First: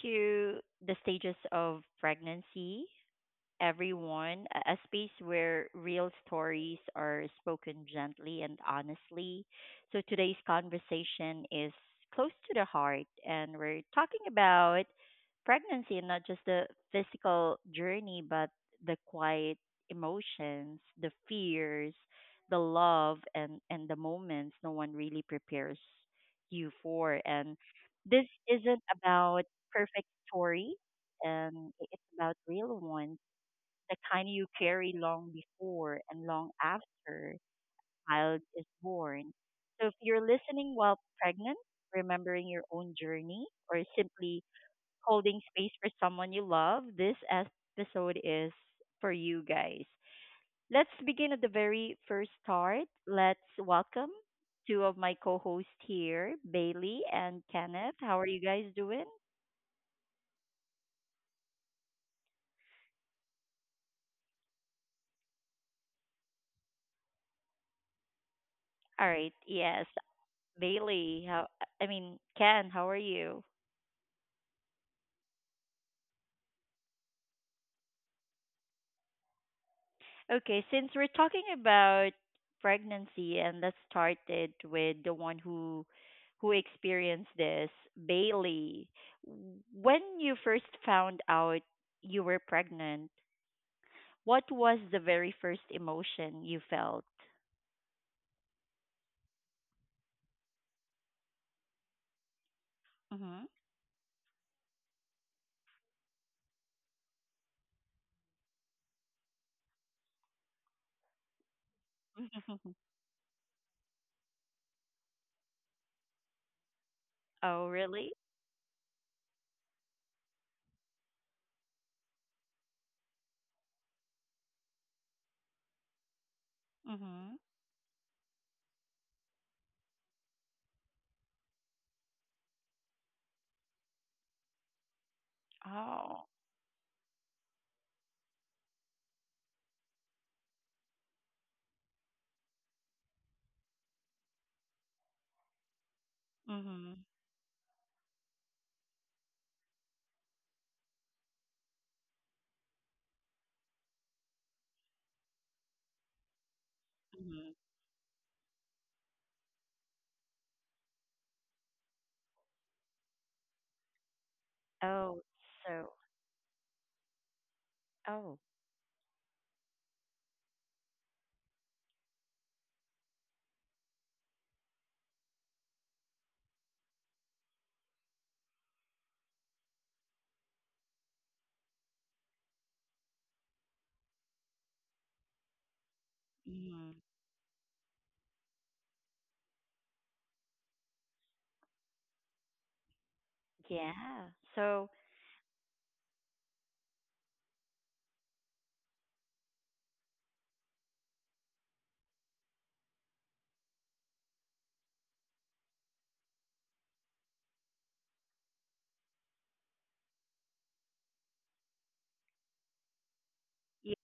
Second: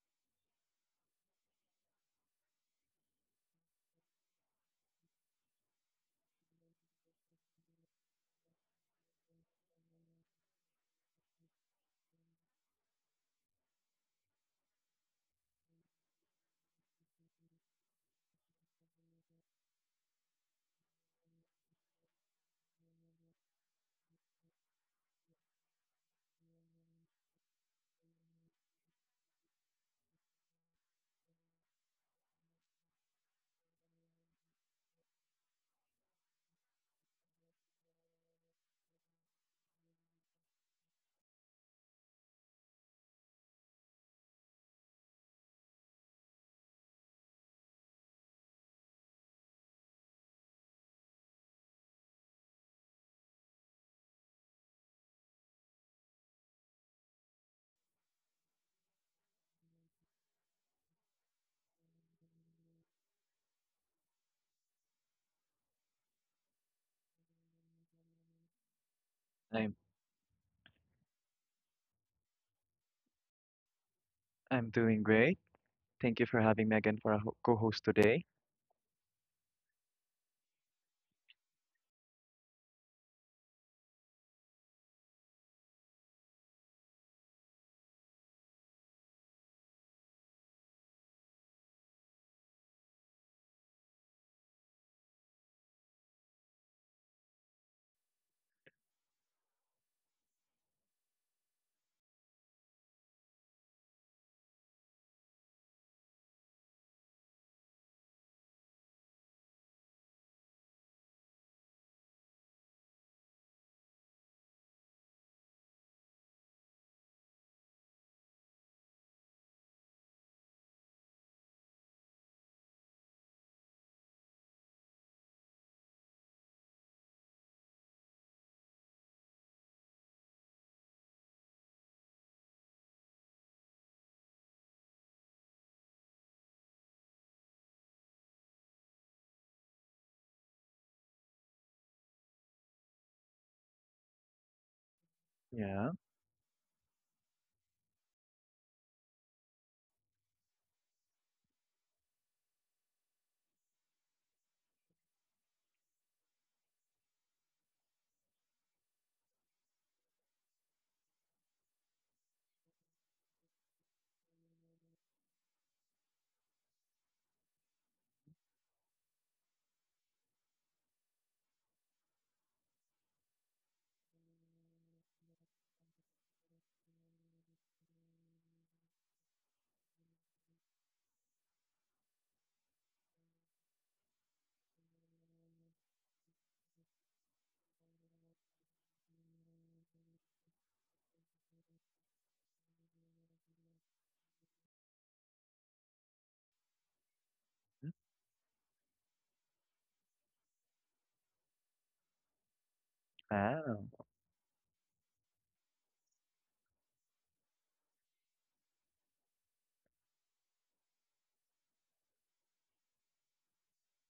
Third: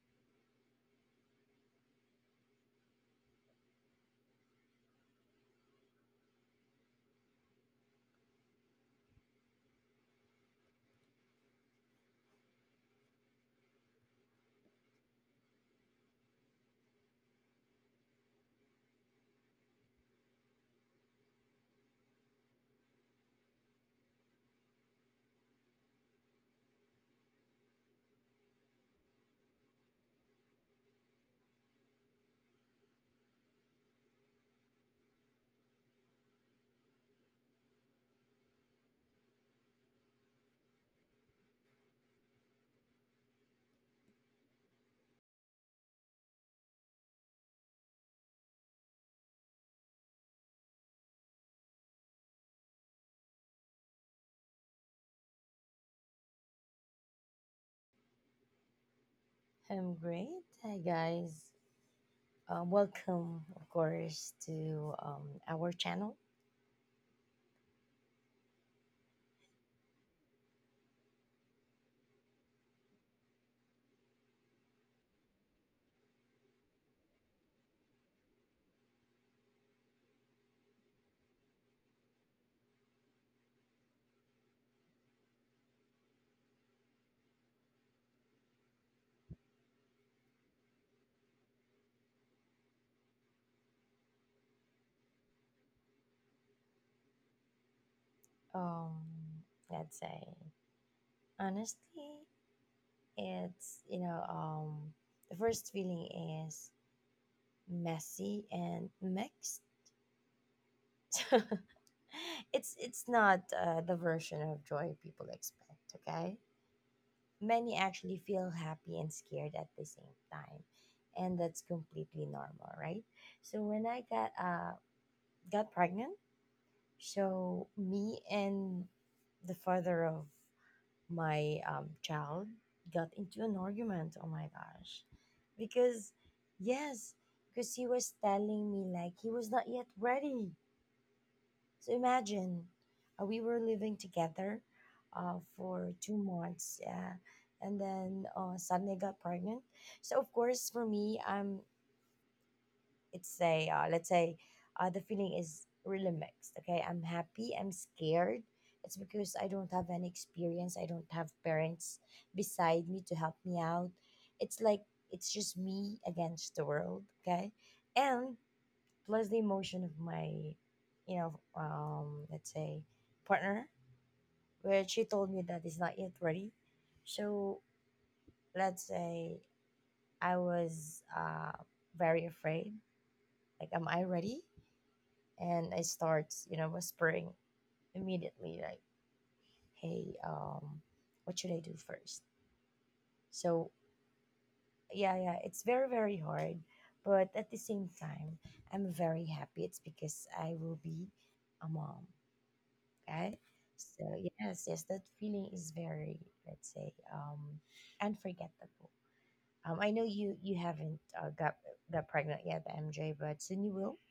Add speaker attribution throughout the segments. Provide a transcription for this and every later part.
Speaker 1: to the stages of pregnancy, everyone, a space where real stories are spoken gently and honestly. So today's conversation is close to the heart, and we're talking about pregnancy, and not just the physical journey, but the quiet emotions, the fears, the love, and the moments no one really prepares you for. And this isn't about perfect story, and it's about real ones, the kind you carry long before and long after a child is born. So if you're listening while pregnant, remembering your own journey, or simply holding space for someone you love, this episode is for you guys. Let's begin at the very first start. Let's welcome two of my co hosts here, Bailey and Kenneth. How are you guys doing?
Speaker 2: I'm great. Hi, guys. Welcome, of course, to our channel.
Speaker 1: All right.
Speaker 3: I'm
Speaker 1: Yes. Bailey, how I mean, Ken, how are you?
Speaker 3: I'm doing great. Thank you for having me again for a co-host today.
Speaker 1: Okay, since we're talking about pregnancy, and let's start it with the one who experienced this, Bailey. When you first found out you were pregnant, what was the very first emotion you felt?
Speaker 2: Um, let's say, honestly,
Speaker 1: Mhm.
Speaker 2: it's, you know, um, the first feeling is messy and mixed. it's it's not the version of joy people expect, okay?
Speaker 1: Oh,
Speaker 2: Many
Speaker 1: really?
Speaker 2: actually feel happy and scared at the same time, and that's completely normal, right? So when I got pregnant, so
Speaker 1: Mhm.
Speaker 2: me and the father of my child got into an argument. Oh my gosh, because
Speaker 1: Oh.
Speaker 2: yes, because he was telling me like he was not yet ready. So imagine, we were living together,
Speaker 3: Yeah.
Speaker 2: for 2 months,
Speaker 1: Mhm.
Speaker 2: yeah, and then suddenly I got pregnant. So of course for me, I'm it's a let's say the feeling is really mixed, okay? I'm happy,
Speaker 1: Mhm.
Speaker 2: I'm scared. It's because I don't have any experience, I don't have parents beside me to help me out. It's like
Speaker 1: Oh,
Speaker 2: it's just me
Speaker 1: so
Speaker 2: against the world, okay? And
Speaker 1: oh.
Speaker 2: plus the emotion of my let's say partner, where she told me that it's not yet ready. So let's say I was very afraid, like am I ready, and I start, you know,
Speaker 1: Mhm.
Speaker 2: whispering immediately, like, "Hey, what should I do first?" So
Speaker 1: Yeah. So,
Speaker 2: yeah, yeah, it's very, very hard, but at the same
Speaker 3: Mm.
Speaker 2: time, I'm very happy. It's because I will be a mom, okay?
Speaker 3: Wow.
Speaker 2: So yes, yes, that feeling is very, let's say, unforgettable. I know you haven't got pregnant yet, MJ, but soon you will.
Speaker 1: yes.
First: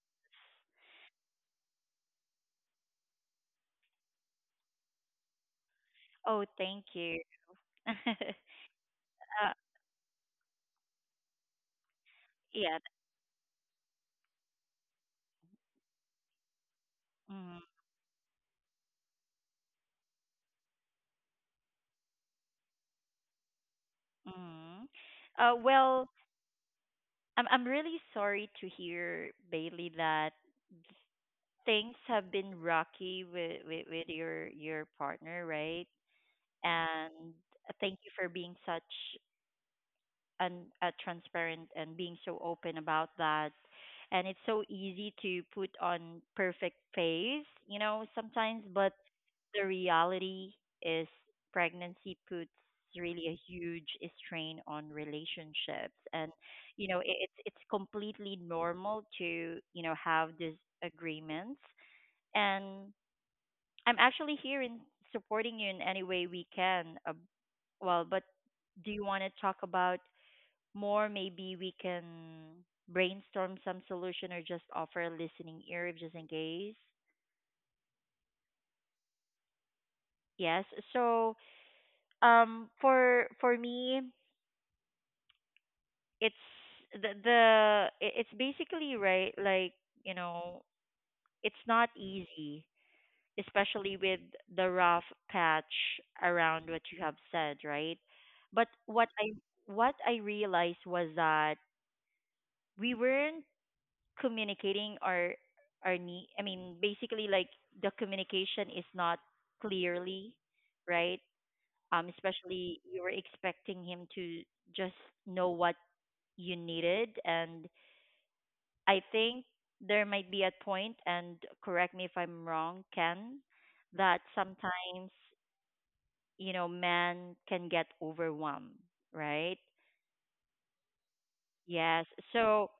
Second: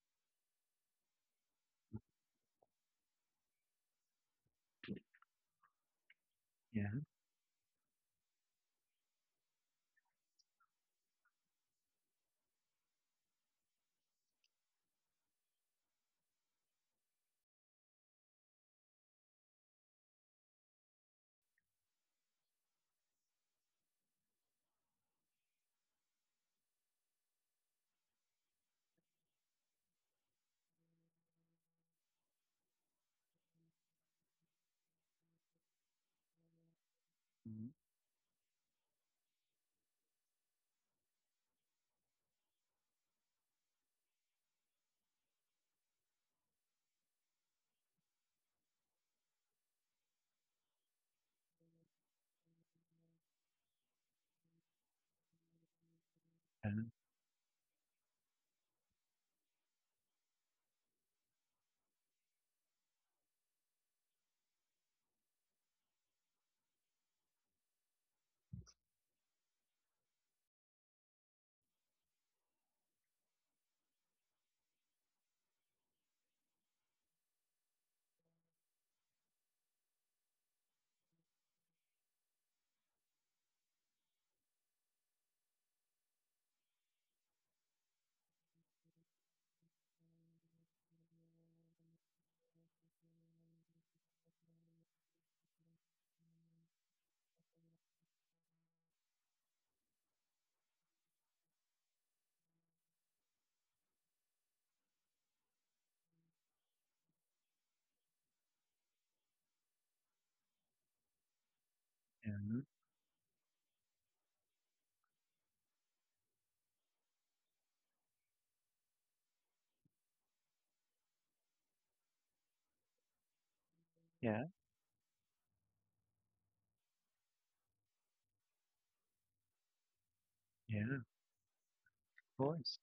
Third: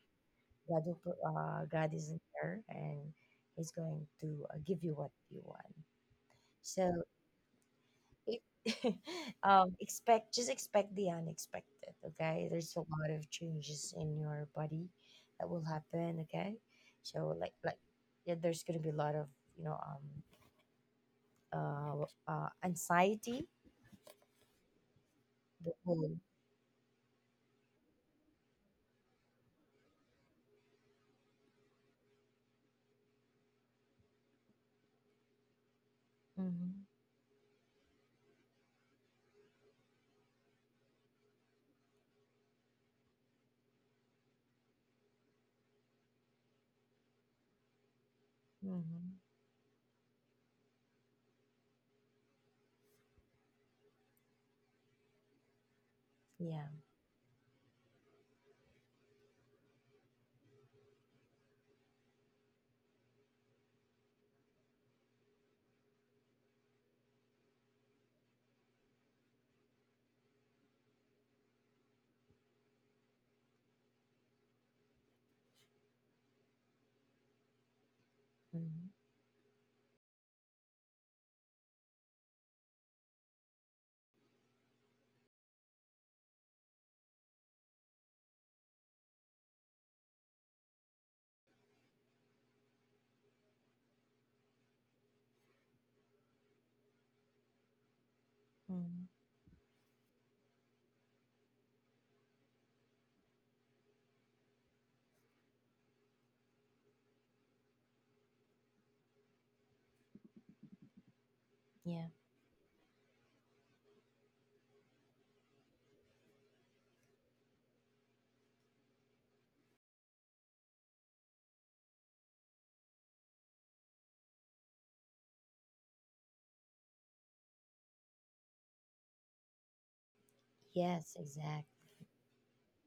Speaker 2: God will God is there and He's going to give you what you want.
Speaker 1: Oh, thank
Speaker 2: So
Speaker 3: Yeah.
Speaker 1: you.
Speaker 2: it,
Speaker 1: Uh,
Speaker 2: expect just expect the unexpected. Okay, there's
Speaker 1: yeah.
Speaker 2: a lot of changes in your body that will happen. Okay, so like
Speaker 1: Mm,
Speaker 2: like yeah, there's gonna be a lot of you know um uh, anxiety.
Speaker 1: mm.
Speaker 2: The
Speaker 1: Well,
Speaker 2: whole.
Speaker 1: I'm really sorry to hear, Bailey, that things have been rocky with, your partner, right?
Speaker 2: Mm-hmm.
Speaker 1: And
Speaker 3: Mm.
Speaker 1: thank you for being such and transparent, and being so open about that. And it's so easy to put on perfect face, you know, sometimes, but
Speaker 2: Mm-hmm,
Speaker 1: the reality is pregnancy puts really a huge strain on relationships, and
Speaker 2: yeah.
Speaker 3: Yeah.
Speaker 1: you know it's completely normal to, you know, have disagreements, and I'm actually here in supporting you in any way we can, well, but do you want to talk about more? Maybe we can brainstorm some solution or just offer a listening ear, just in case.
Speaker 2: Mm-hmm,
Speaker 1: Yes. So, for me, it's basically right. Like, you know, it's not easy, especially with the rough patch around what you have said, right? But
Speaker 2: mm-hmm,
Speaker 1: what I realized was that we weren't communicating our need. I mean, basically, like, the communication is not clearly, right?
Speaker 2: yeah.
Speaker 1: Especially, you were expecting him to just know what you needed, and I think there might be a point, and correct me if I'm wrong, Ken, that
Speaker 3: Yeah. Yeah.
Speaker 1: sometimes, you know, men can get overwhelmed, right?
Speaker 3: Yeah. Of
Speaker 2: Yes, exactly.
Speaker 1: Yes. So,
Speaker 3: course.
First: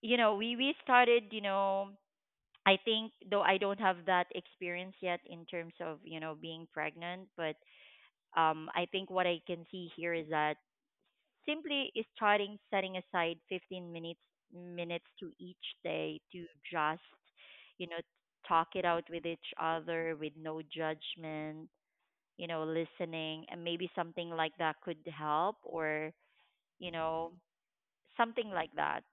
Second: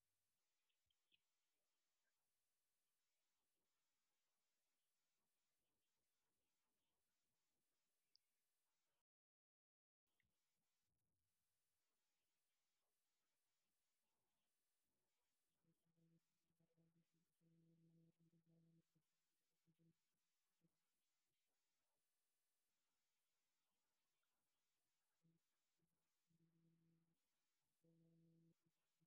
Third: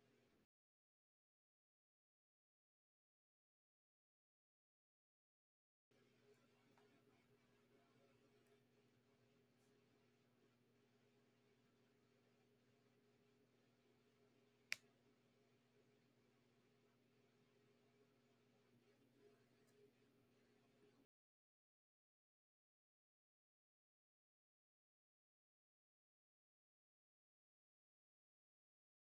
Speaker 1: you know, we started, you know, I think, though I don't have that experience yet in terms of, you know, being pregnant, but I think what I can see here is that simply is starting setting aside 15 minutes to each day to just, you know, talk it out with each other with no judgment, you know, listening, and maybe something like that could help, or, you know, something like that,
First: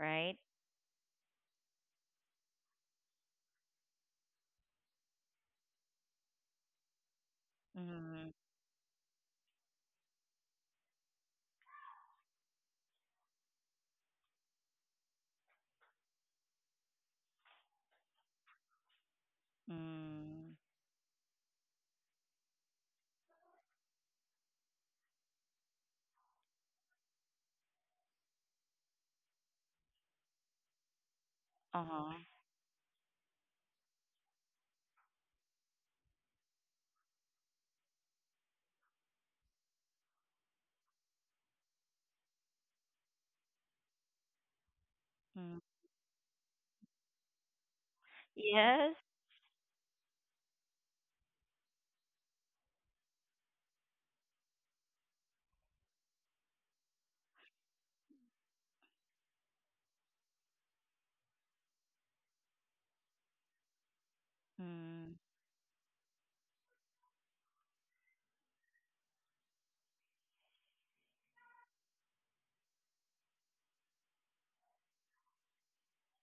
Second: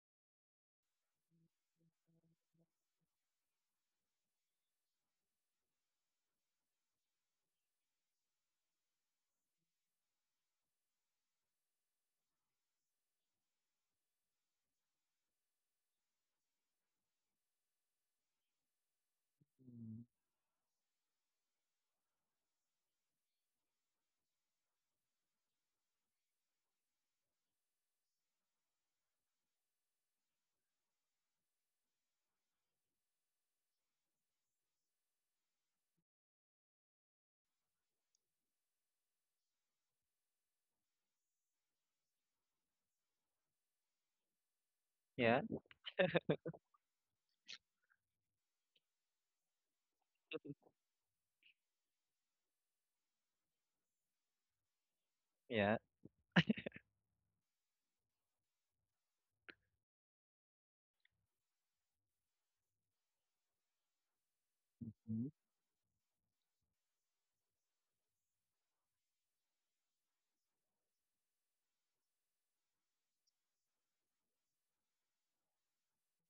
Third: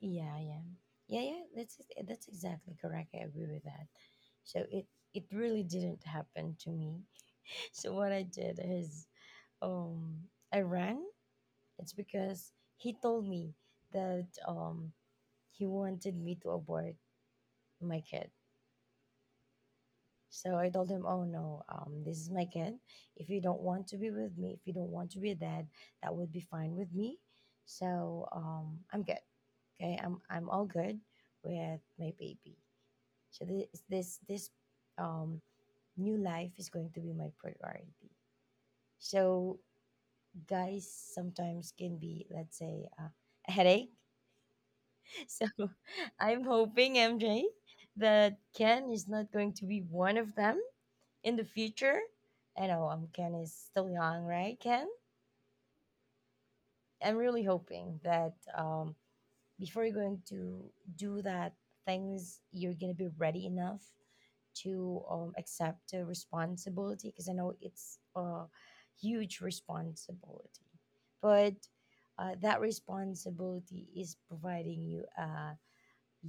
Speaker 1: right?
Speaker 2: yeah, yeah, yeah. That's exactly correct. I agree with that. So it really didn't happen to me. So what I
Speaker 1: Mhm.
Speaker 2: did is, I ran. It's because he told me that he wanted me to abort my kid.
Speaker 3: Mm.
Speaker 1: Mm.
Speaker 2: So I told him, "Oh no, this is my kid. If you don't want to be with me, if you don't want to be a dad, that would be fine with me. So I'm good. Okay, I'm all good with my
Speaker 1: Uh-huh.
Speaker 2: baby." So this um new life is going to be my priority. So guys sometimes can be, let's say, a headache.
Speaker 3: Yeah.
Speaker 2: So
Speaker 1: Mm.
Speaker 2: I'm hoping MJ that Ken
Speaker 1: Yes.
Speaker 2: is not going to be one of them in the future. I know Ken is still young, right? Ken,
Speaker 3: Yeah.
Speaker 2: I'm really hoping that before you're going to do that things, you're going to be ready enough to
Speaker 1: Mm.
Speaker 3: Mhm.
Speaker 2: accept the responsibility, because I know it's a huge responsibility. But that responsibility is providing you a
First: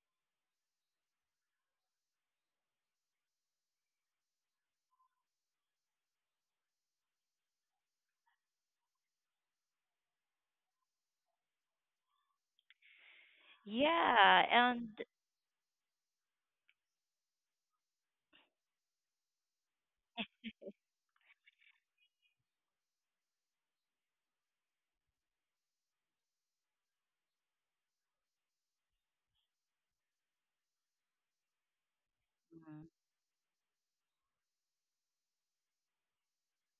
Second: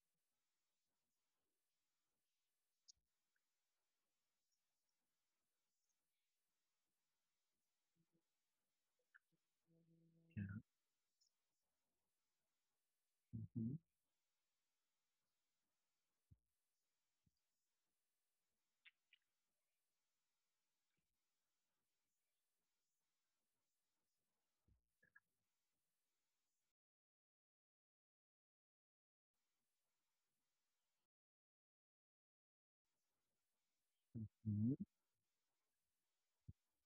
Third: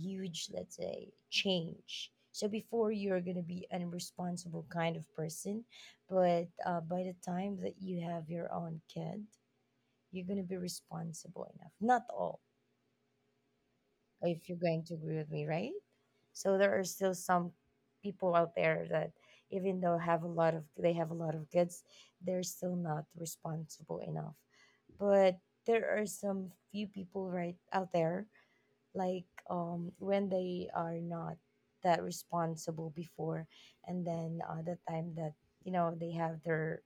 Speaker 2: huge, let's say, change. So before you're going to be an irresponsible kind of person, but by the time that you have your own kid, you're going to
Speaker 3: Yeah.
Speaker 2: be responsible enough, not all,
Speaker 3: Mhm.
Speaker 1: Yeah,
Speaker 2: if you're going to
Speaker 1: and
Speaker 2: agree with me, right? So there are still some people out there that, even though have a lot of they have a lot of kids, they're still not responsible enough. But there are some few people right out there, like when they are not that responsible
Speaker 1: mm.
Speaker 2: before, and then
Speaker 3: Mhm.
Speaker 2: the time that, you know, they have their,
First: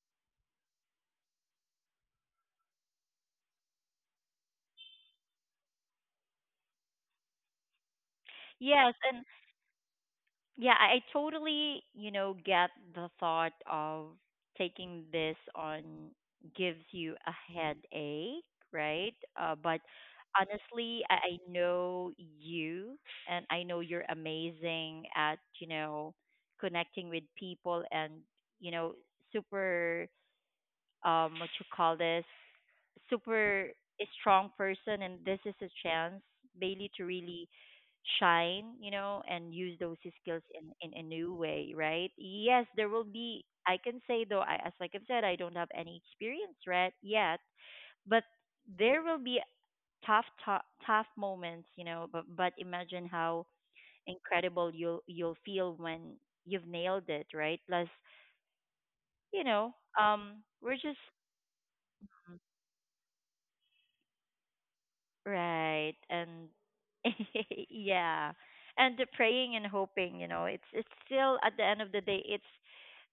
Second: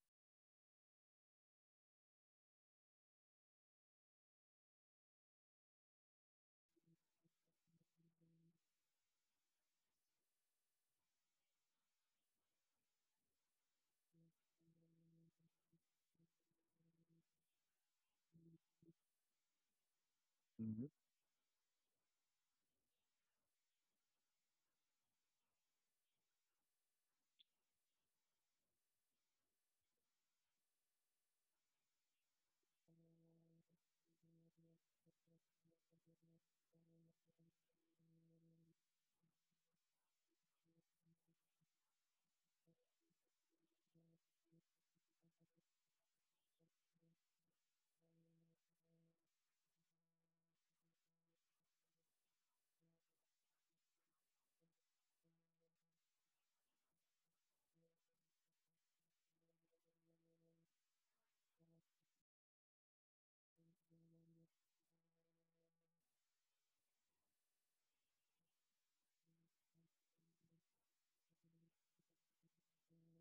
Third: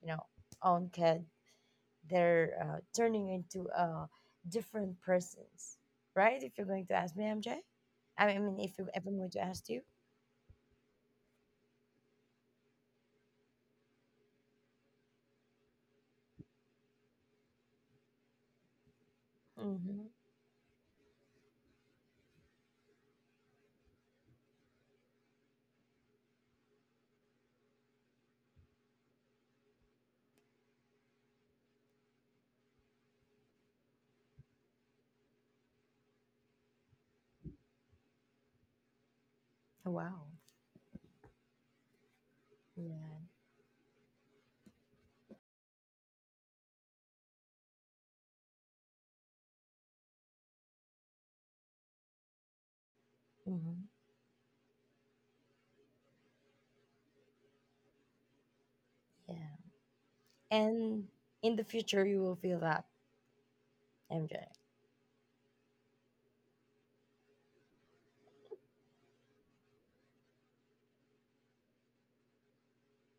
Speaker 2: you know, own kids, they're turning into different persons, right? If you're going to ask me, MJ,
Speaker 1: Yes,
Speaker 2: if I'm
Speaker 1: and
Speaker 2: going to ask you,
Speaker 1: yeah, I totally, you know, get the thought of taking this on gives you a headache, right? But
Speaker 2: hmm
Speaker 3: Mhm.
Speaker 1: honestly, I know you, and I know you're amazing at, you know, connecting with people, and, you know, super, what you call this, super strong person, and this is a chance, Bailey, to really shine, you know, and use those
Speaker 2: wow,
Speaker 1: skills in a new way, right? Yes, there will
Speaker 2: yeah,
Speaker 1: be, I can say, though I, as like I've said, I don't have any experience right yet, but there will be tough, tough, tough moments, you know, but imagine how
Speaker 2: hmm
Speaker 1: incredible you'll feel when you've nailed it, right? Plus,
Speaker 2: yeah,
Speaker 1: you know, we're
Speaker 2: and
Speaker 1: just
Speaker 2: in the future you will feel that, MJ.
Speaker 1: right. And yeah. And the praying and hoping, you know, it's still at the end of the day, it's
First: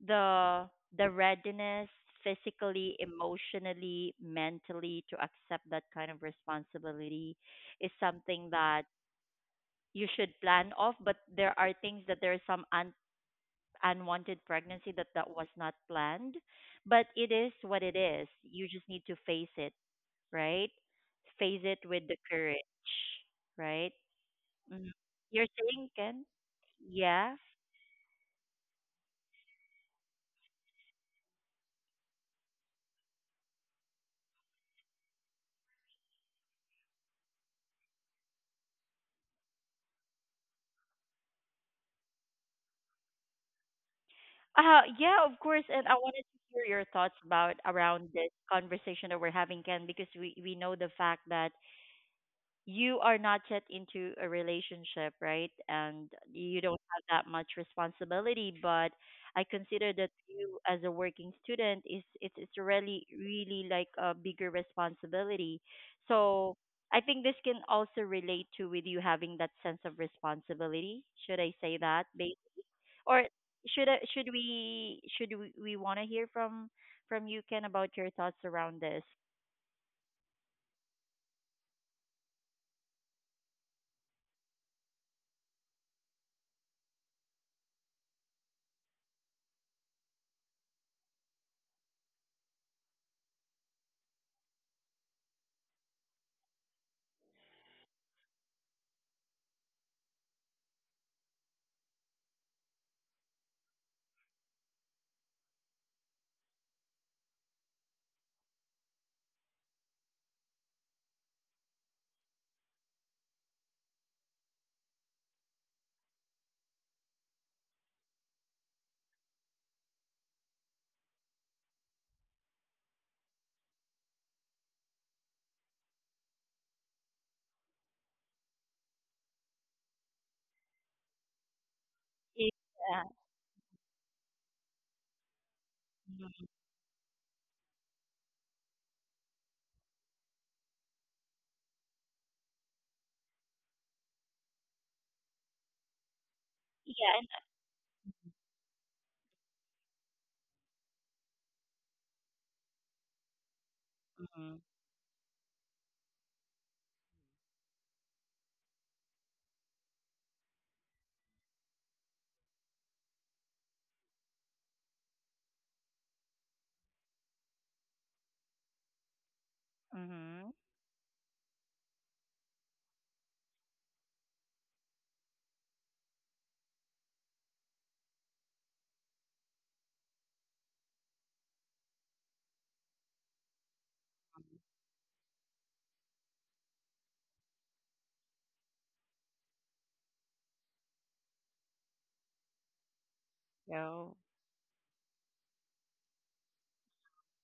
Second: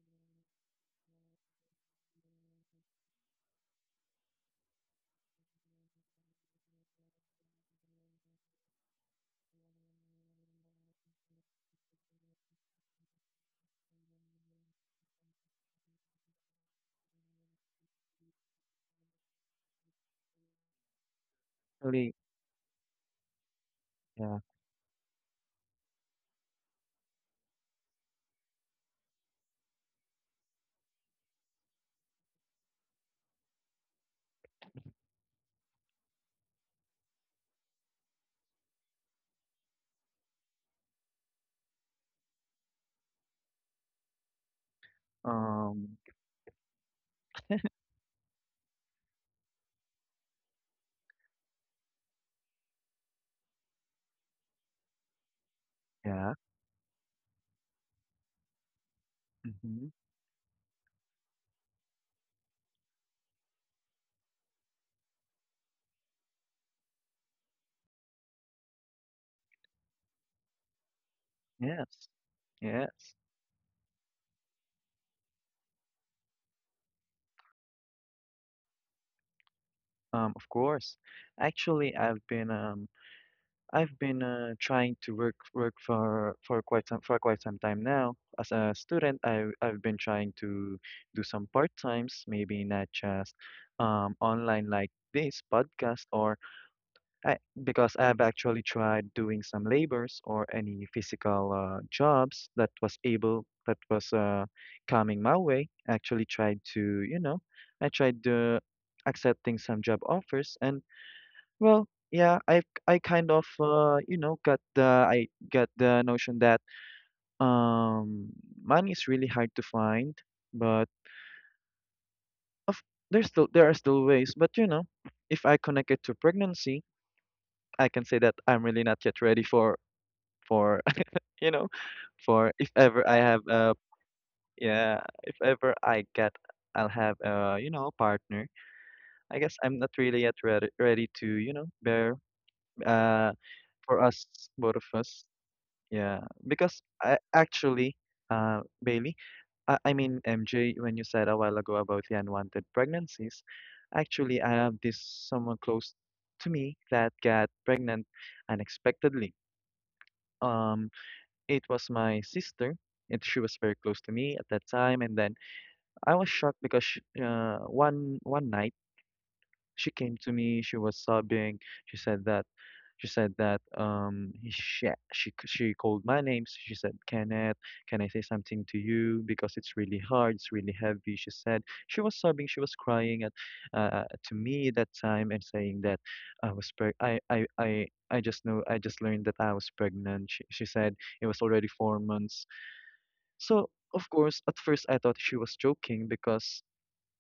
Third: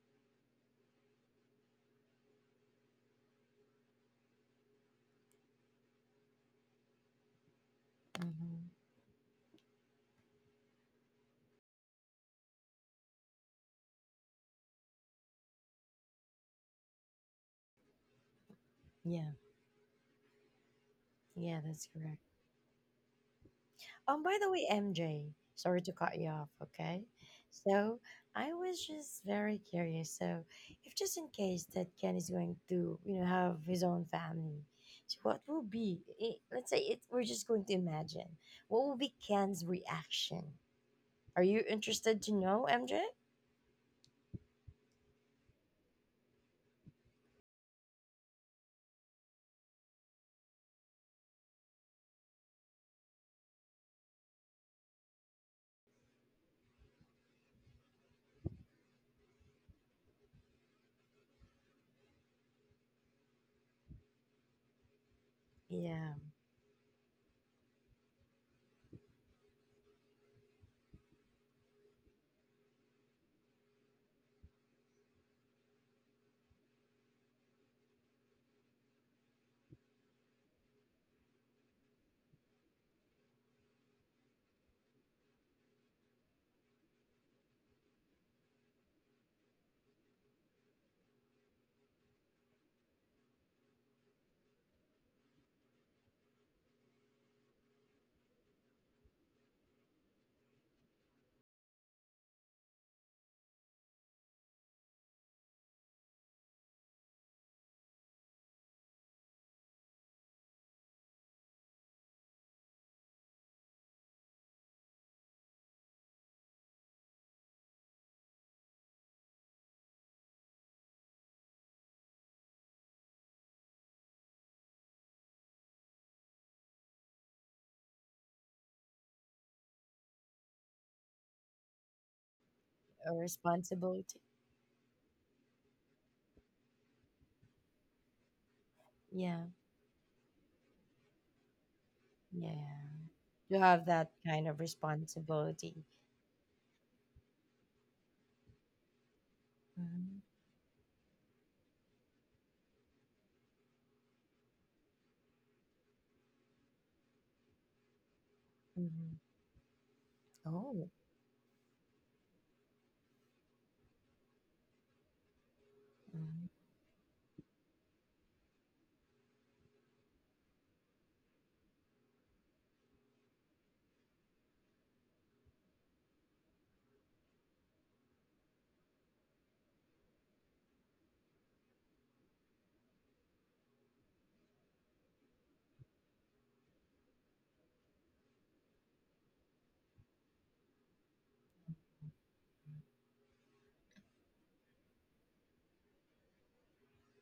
Speaker 1: the the readiness, physically, emotionally, mentally, to accept that kind of responsibility is something
Speaker 2: Hmm.
Speaker 1: that you should plan of, but there are things, that there is some unwanted pregnancy that was not planned, but it is what it is. You just
Speaker 2: Yeah,
Speaker 1: need to face it, right?
Speaker 2: yeah, that's
Speaker 1: Face
Speaker 3: Really.
Speaker 1: it
Speaker 2: correct.
Speaker 1: with the courage, right?
Speaker 2: By
Speaker 3: Yeah.
Speaker 2: the way,
Speaker 1: Mhm.
Speaker 2: MJ, sorry
Speaker 1: You're
Speaker 2: to cut
Speaker 1: saying,
Speaker 2: you off,
Speaker 1: Ken?
Speaker 2: okay?
Speaker 1: Yeah.
Speaker 2: So I was just very curious. So if, just in case that Ken is going to, you know, have his own family, so what will be, let's say it, we're just going to imagine, what will be Ken's reaction? Are you interested to know, MJ?
Speaker 1: Yeah, of
Speaker 3: Um.
Speaker 1: course. And I wanted to hear your thoughts about around this conversation that we're having, Ken, because we know the fact that you are not yet into a relationship, right? And
Speaker 3: Yeah.
Speaker 1: you don't have that much responsibility, but I
Speaker 3: Hmm.
Speaker 1: consider that you as a working student is, it's really really like a bigger responsibility.
Speaker 2: Yeah,
Speaker 1: So I think this can also relate to with you having that sense of responsibility. Should I say that?
Speaker 3: Yes.
Speaker 1: Based, or
Speaker 3: Yes.
Speaker 1: should I, should we want to hear from you, Ken, about your thoughts around this?
Speaker 3: Of course. Actually, I've been I've been trying to work for quite some time now. As a student, I've been trying to do some part times, maybe not just online like this podcast, or I, because I've actually tried doing some labors or any physical jobs that was able that was coming my way. Actually, tried to I tried accepting some job offers and well, yeah, I kind of got the I got the notion that um money is really hard to find, but of there's still there are still ways. But you know, if I connect it to pregnancy, I can say that I'm really not yet ready for for you know for if
Speaker 1: Yeah,
Speaker 3: ever
Speaker 2: a
Speaker 3: I have a
Speaker 2: responsibility.
Speaker 3: yeah if ever I get I'll have a partner. I
Speaker 2: Yeah,
Speaker 3: guess I'm not really yet ready ready to bear
Speaker 2: yeah.
Speaker 3: uh
Speaker 2: You have
Speaker 3: for
Speaker 2: that
Speaker 3: us
Speaker 2: kind of
Speaker 3: both of us.
Speaker 2: responsibility.
Speaker 3: Yeah, because I
Speaker 1: yeah,
Speaker 3: actually, Bailey, I
Speaker 2: Hmm.
Speaker 3: mean MJ, when you said a while ago about the unwanted pregnancies, actually
Speaker 1: and,
Speaker 3: I have this someone close to me that got pregnant
Speaker 2: Hmm.
Speaker 3: unexpectedly.
Speaker 2: Oh,
Speaker 3: Um, it was my sister, and she was very close to me at that time, and then I was
Speaker 2: mhm.
Speaker 3: shocked because one night she came
Speaker 1: mm-hmm.
Speaker 3: to me, she was sobbing, she said that. She said that she called my name. So She said, "Kenneth, can I say something to you? Because it's really hard. It's really heavy." She said she was sobbing. She was crying at to me that time and saying that I was preg I I I I just know I just learned that I was pregnant. She said it was already four months. So
Speaker 1: So
Speaker 3: of course, at first I thought she was joking because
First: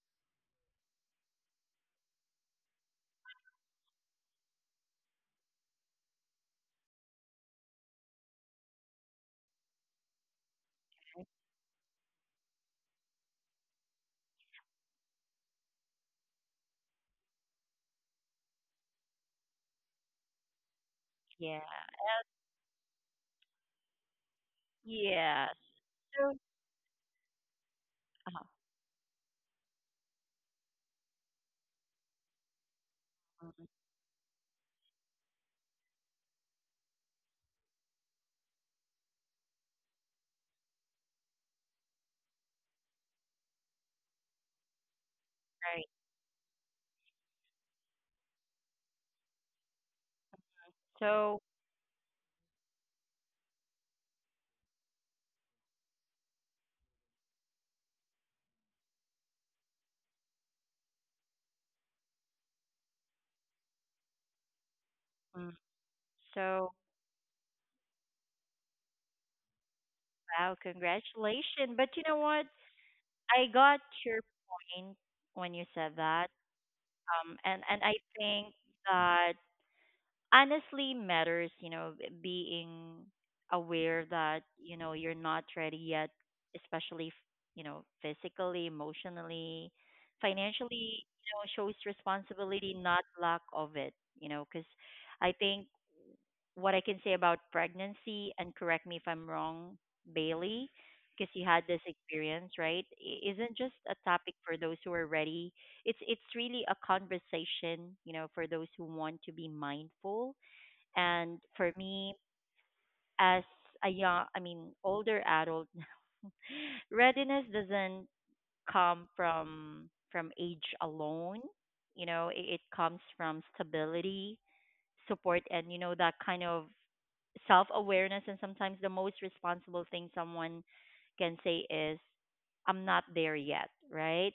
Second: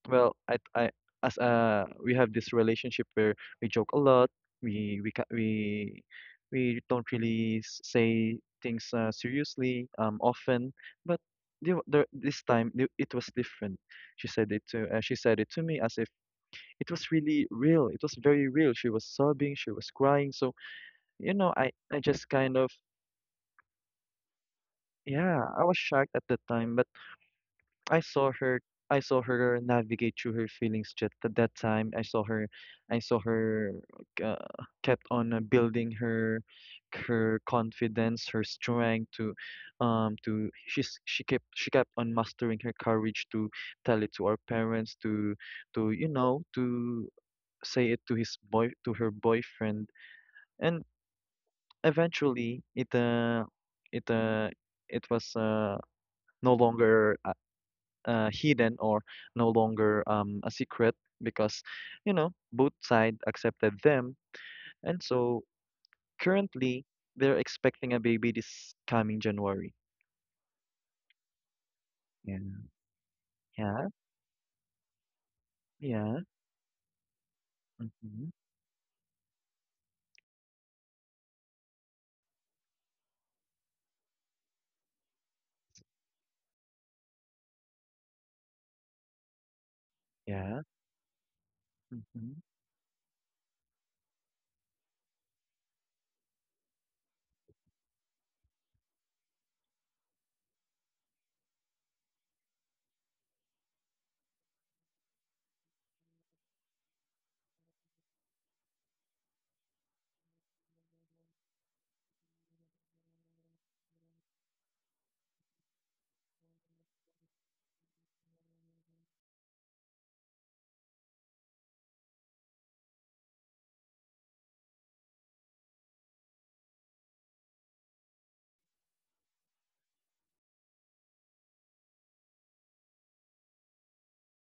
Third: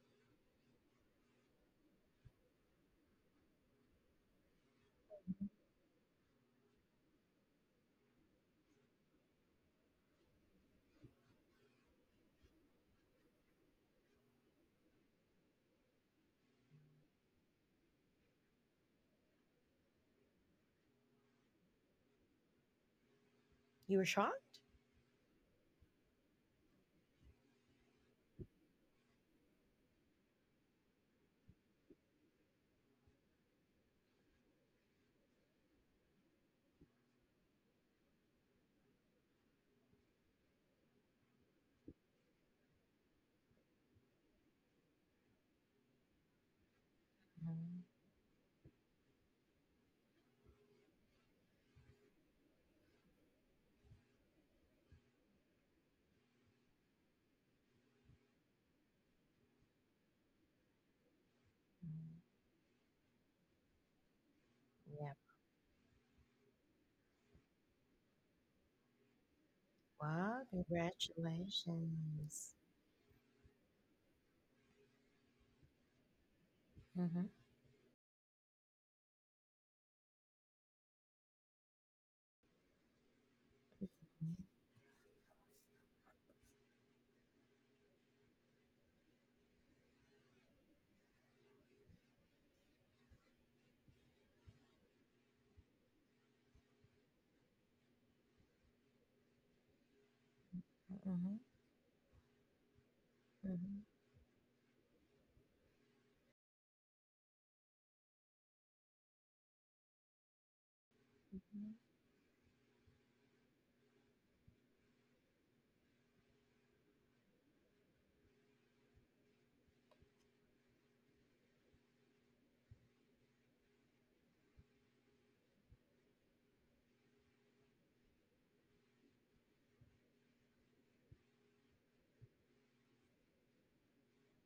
Speaker 3: well, I as we have this relationship where we joke a lot. We ca- we don't really say things seriously often. But this time it was different. She said it to me as if it was really real. It was very real. She was sobbing. She was crying. So you know,
Speaker 1: yeah,
Speaker 3: I just kind of
Speaker 2: You were shocked?
Speaker 3: yeah
Speaker 1: yes.
Speaker 3: I was shocked at
Speaker 1: So
Speaker 3: the time, but I saw
Speaker 1: uh
Speaker 3: her. I saw her navigate through her feelings just at that time. I saw
Speaker 1: mm,
Speaker 3: her kept on building her her confidence, her strength to she kept on mastering her courage to tell it to our parents, to
Speaker 1: right.
Speaker 3: to you know to
Speaker 2: Mhm.
Speaker 3: say it to his boy to her boyfriend, and
Speaker 1: So
Speaker 3: eventually it uh it was no longer a, hidden or no longer a secret because you
Speaker 2: Mhm.
Speaker 3: know both side accepted them, and
Speaker 2: Yep.
Speaker 3: so
Speaker 1: mm, so
Speaker 3: currently they're expecting a baby this coming January.
Speaker 2: Wow,
Speaker 1: wow, congratulations. But you know
Speaker 3: Yeah.
Speaker 1: what?
Speaker 2: congratulations.
Speaker 1: I got
Speaker 3: Yeah.
Speaker 1: your point when you said
Speaker 3: Yeah.
Speaker 1: that.
Speaker 2: Mm-hmm.
Speaker 1: And I
Speaker 3: Mm-hmm.
Speaker 1: think that honestly matters, you know, being aware
Speaker 2: Mm-hmm.
Speaker 1: that, you know, you're not ready yet, especially, you know, physically, emotionally,
Speaker 3: Yeah.
Speaker 1: financially, you know, shows
Speaker 3: Mm-hmm.
Speaker 1: responsibility, not lack of it, you know, because I think what I can say about pregnancy, and correct me if I'm wrong, Bailey,
Speaker 2: Mm-hmm.
Speaker 1: because you had this experience, right? I- isn't just
Speaker 2: Mm-hmm.
Speaker 1: a topic for those who are ready, it's really a conversation, you know, for those who want to be mindful, and for me, as a young, I mean, older adult, readiness doesn't come from age alone. You know, it comes from stability, support, and, you know, that kind of self awareness. And sometimes the most responsible thing someone can say is, "I'm not there yet," right?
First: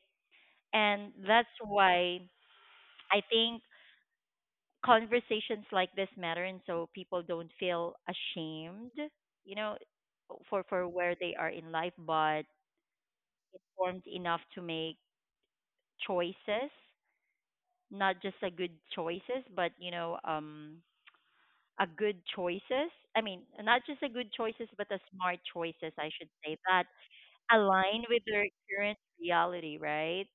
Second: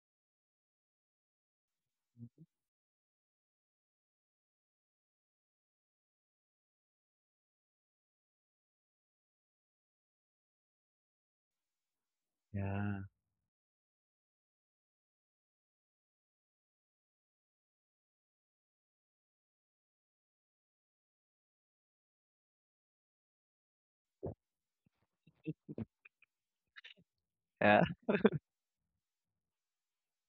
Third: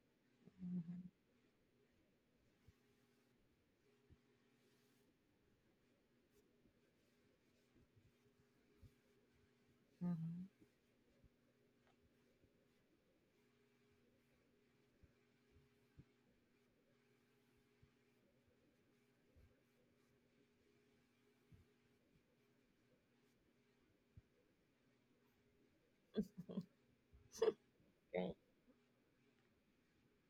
Speaker 2: Mm-hmm.
Speaker 1: And that's why I think conversations like this matter, and so people don't feel ashamed, you know, for
Speaker 2: Mm-hmm.
Speaker 1: where they are in life, but
Speaker 3: Yeah.
Speaker 1: informed enough to make choices, not just a good choices, but, you know, a good choices. I mean, not just a good choices, but a smart choices, I should say, that
Speaker 3: Yeah.
Speaker 1: align with
Speaker 2: Great.
Speaker 1: their current reality, right?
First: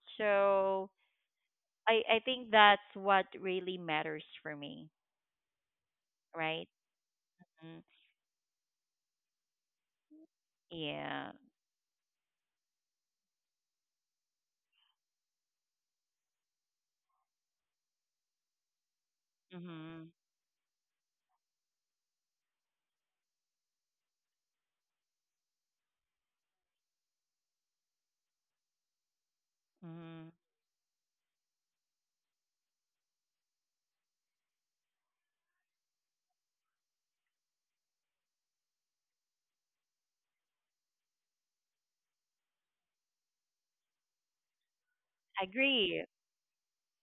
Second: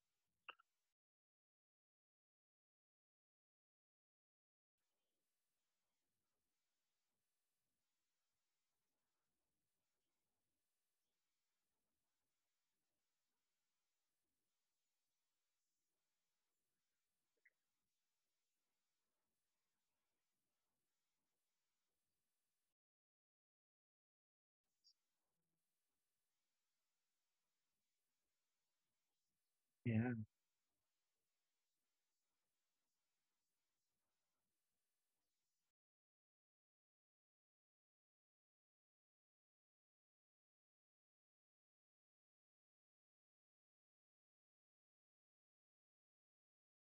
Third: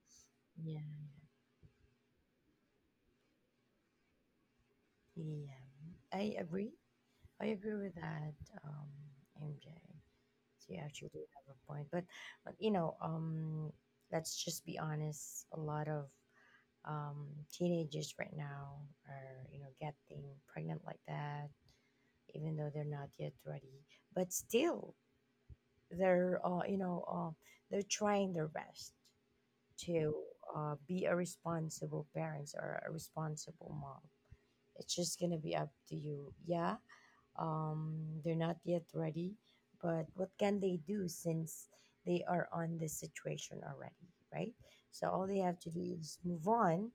Speaker 2: Yeah.
Speaker 1: So I think that's what really matters for me,
Speaker 2: Yeah. I
Speaker 1: right?
Speaker 2: agree. I agree
Speaker 1: Mm,
Speaker 2: with that, um, MJ. You actually do
Speaker 1: yeah.
Speaker 2: have a point, but you know, let's just be honest. A lot of um, teenagers right now are, you know,
Speaker 1: Mm-hmm.
Speaker 2: getting pregnant like that, even though they're not yet ready. But still, they're they're trying their best
Speaker 3: Yeah.
Speaker 2: to
Speaker 1: Mm,
Speaker 2: be a responsible parents or a responsible mom. It's just gonna be up to you. Yeah, um, they're not yet ready. But what can they do, since they are on this situation already, right? So all they have to do
Speaker 1: agree.
Speaker 2: is move on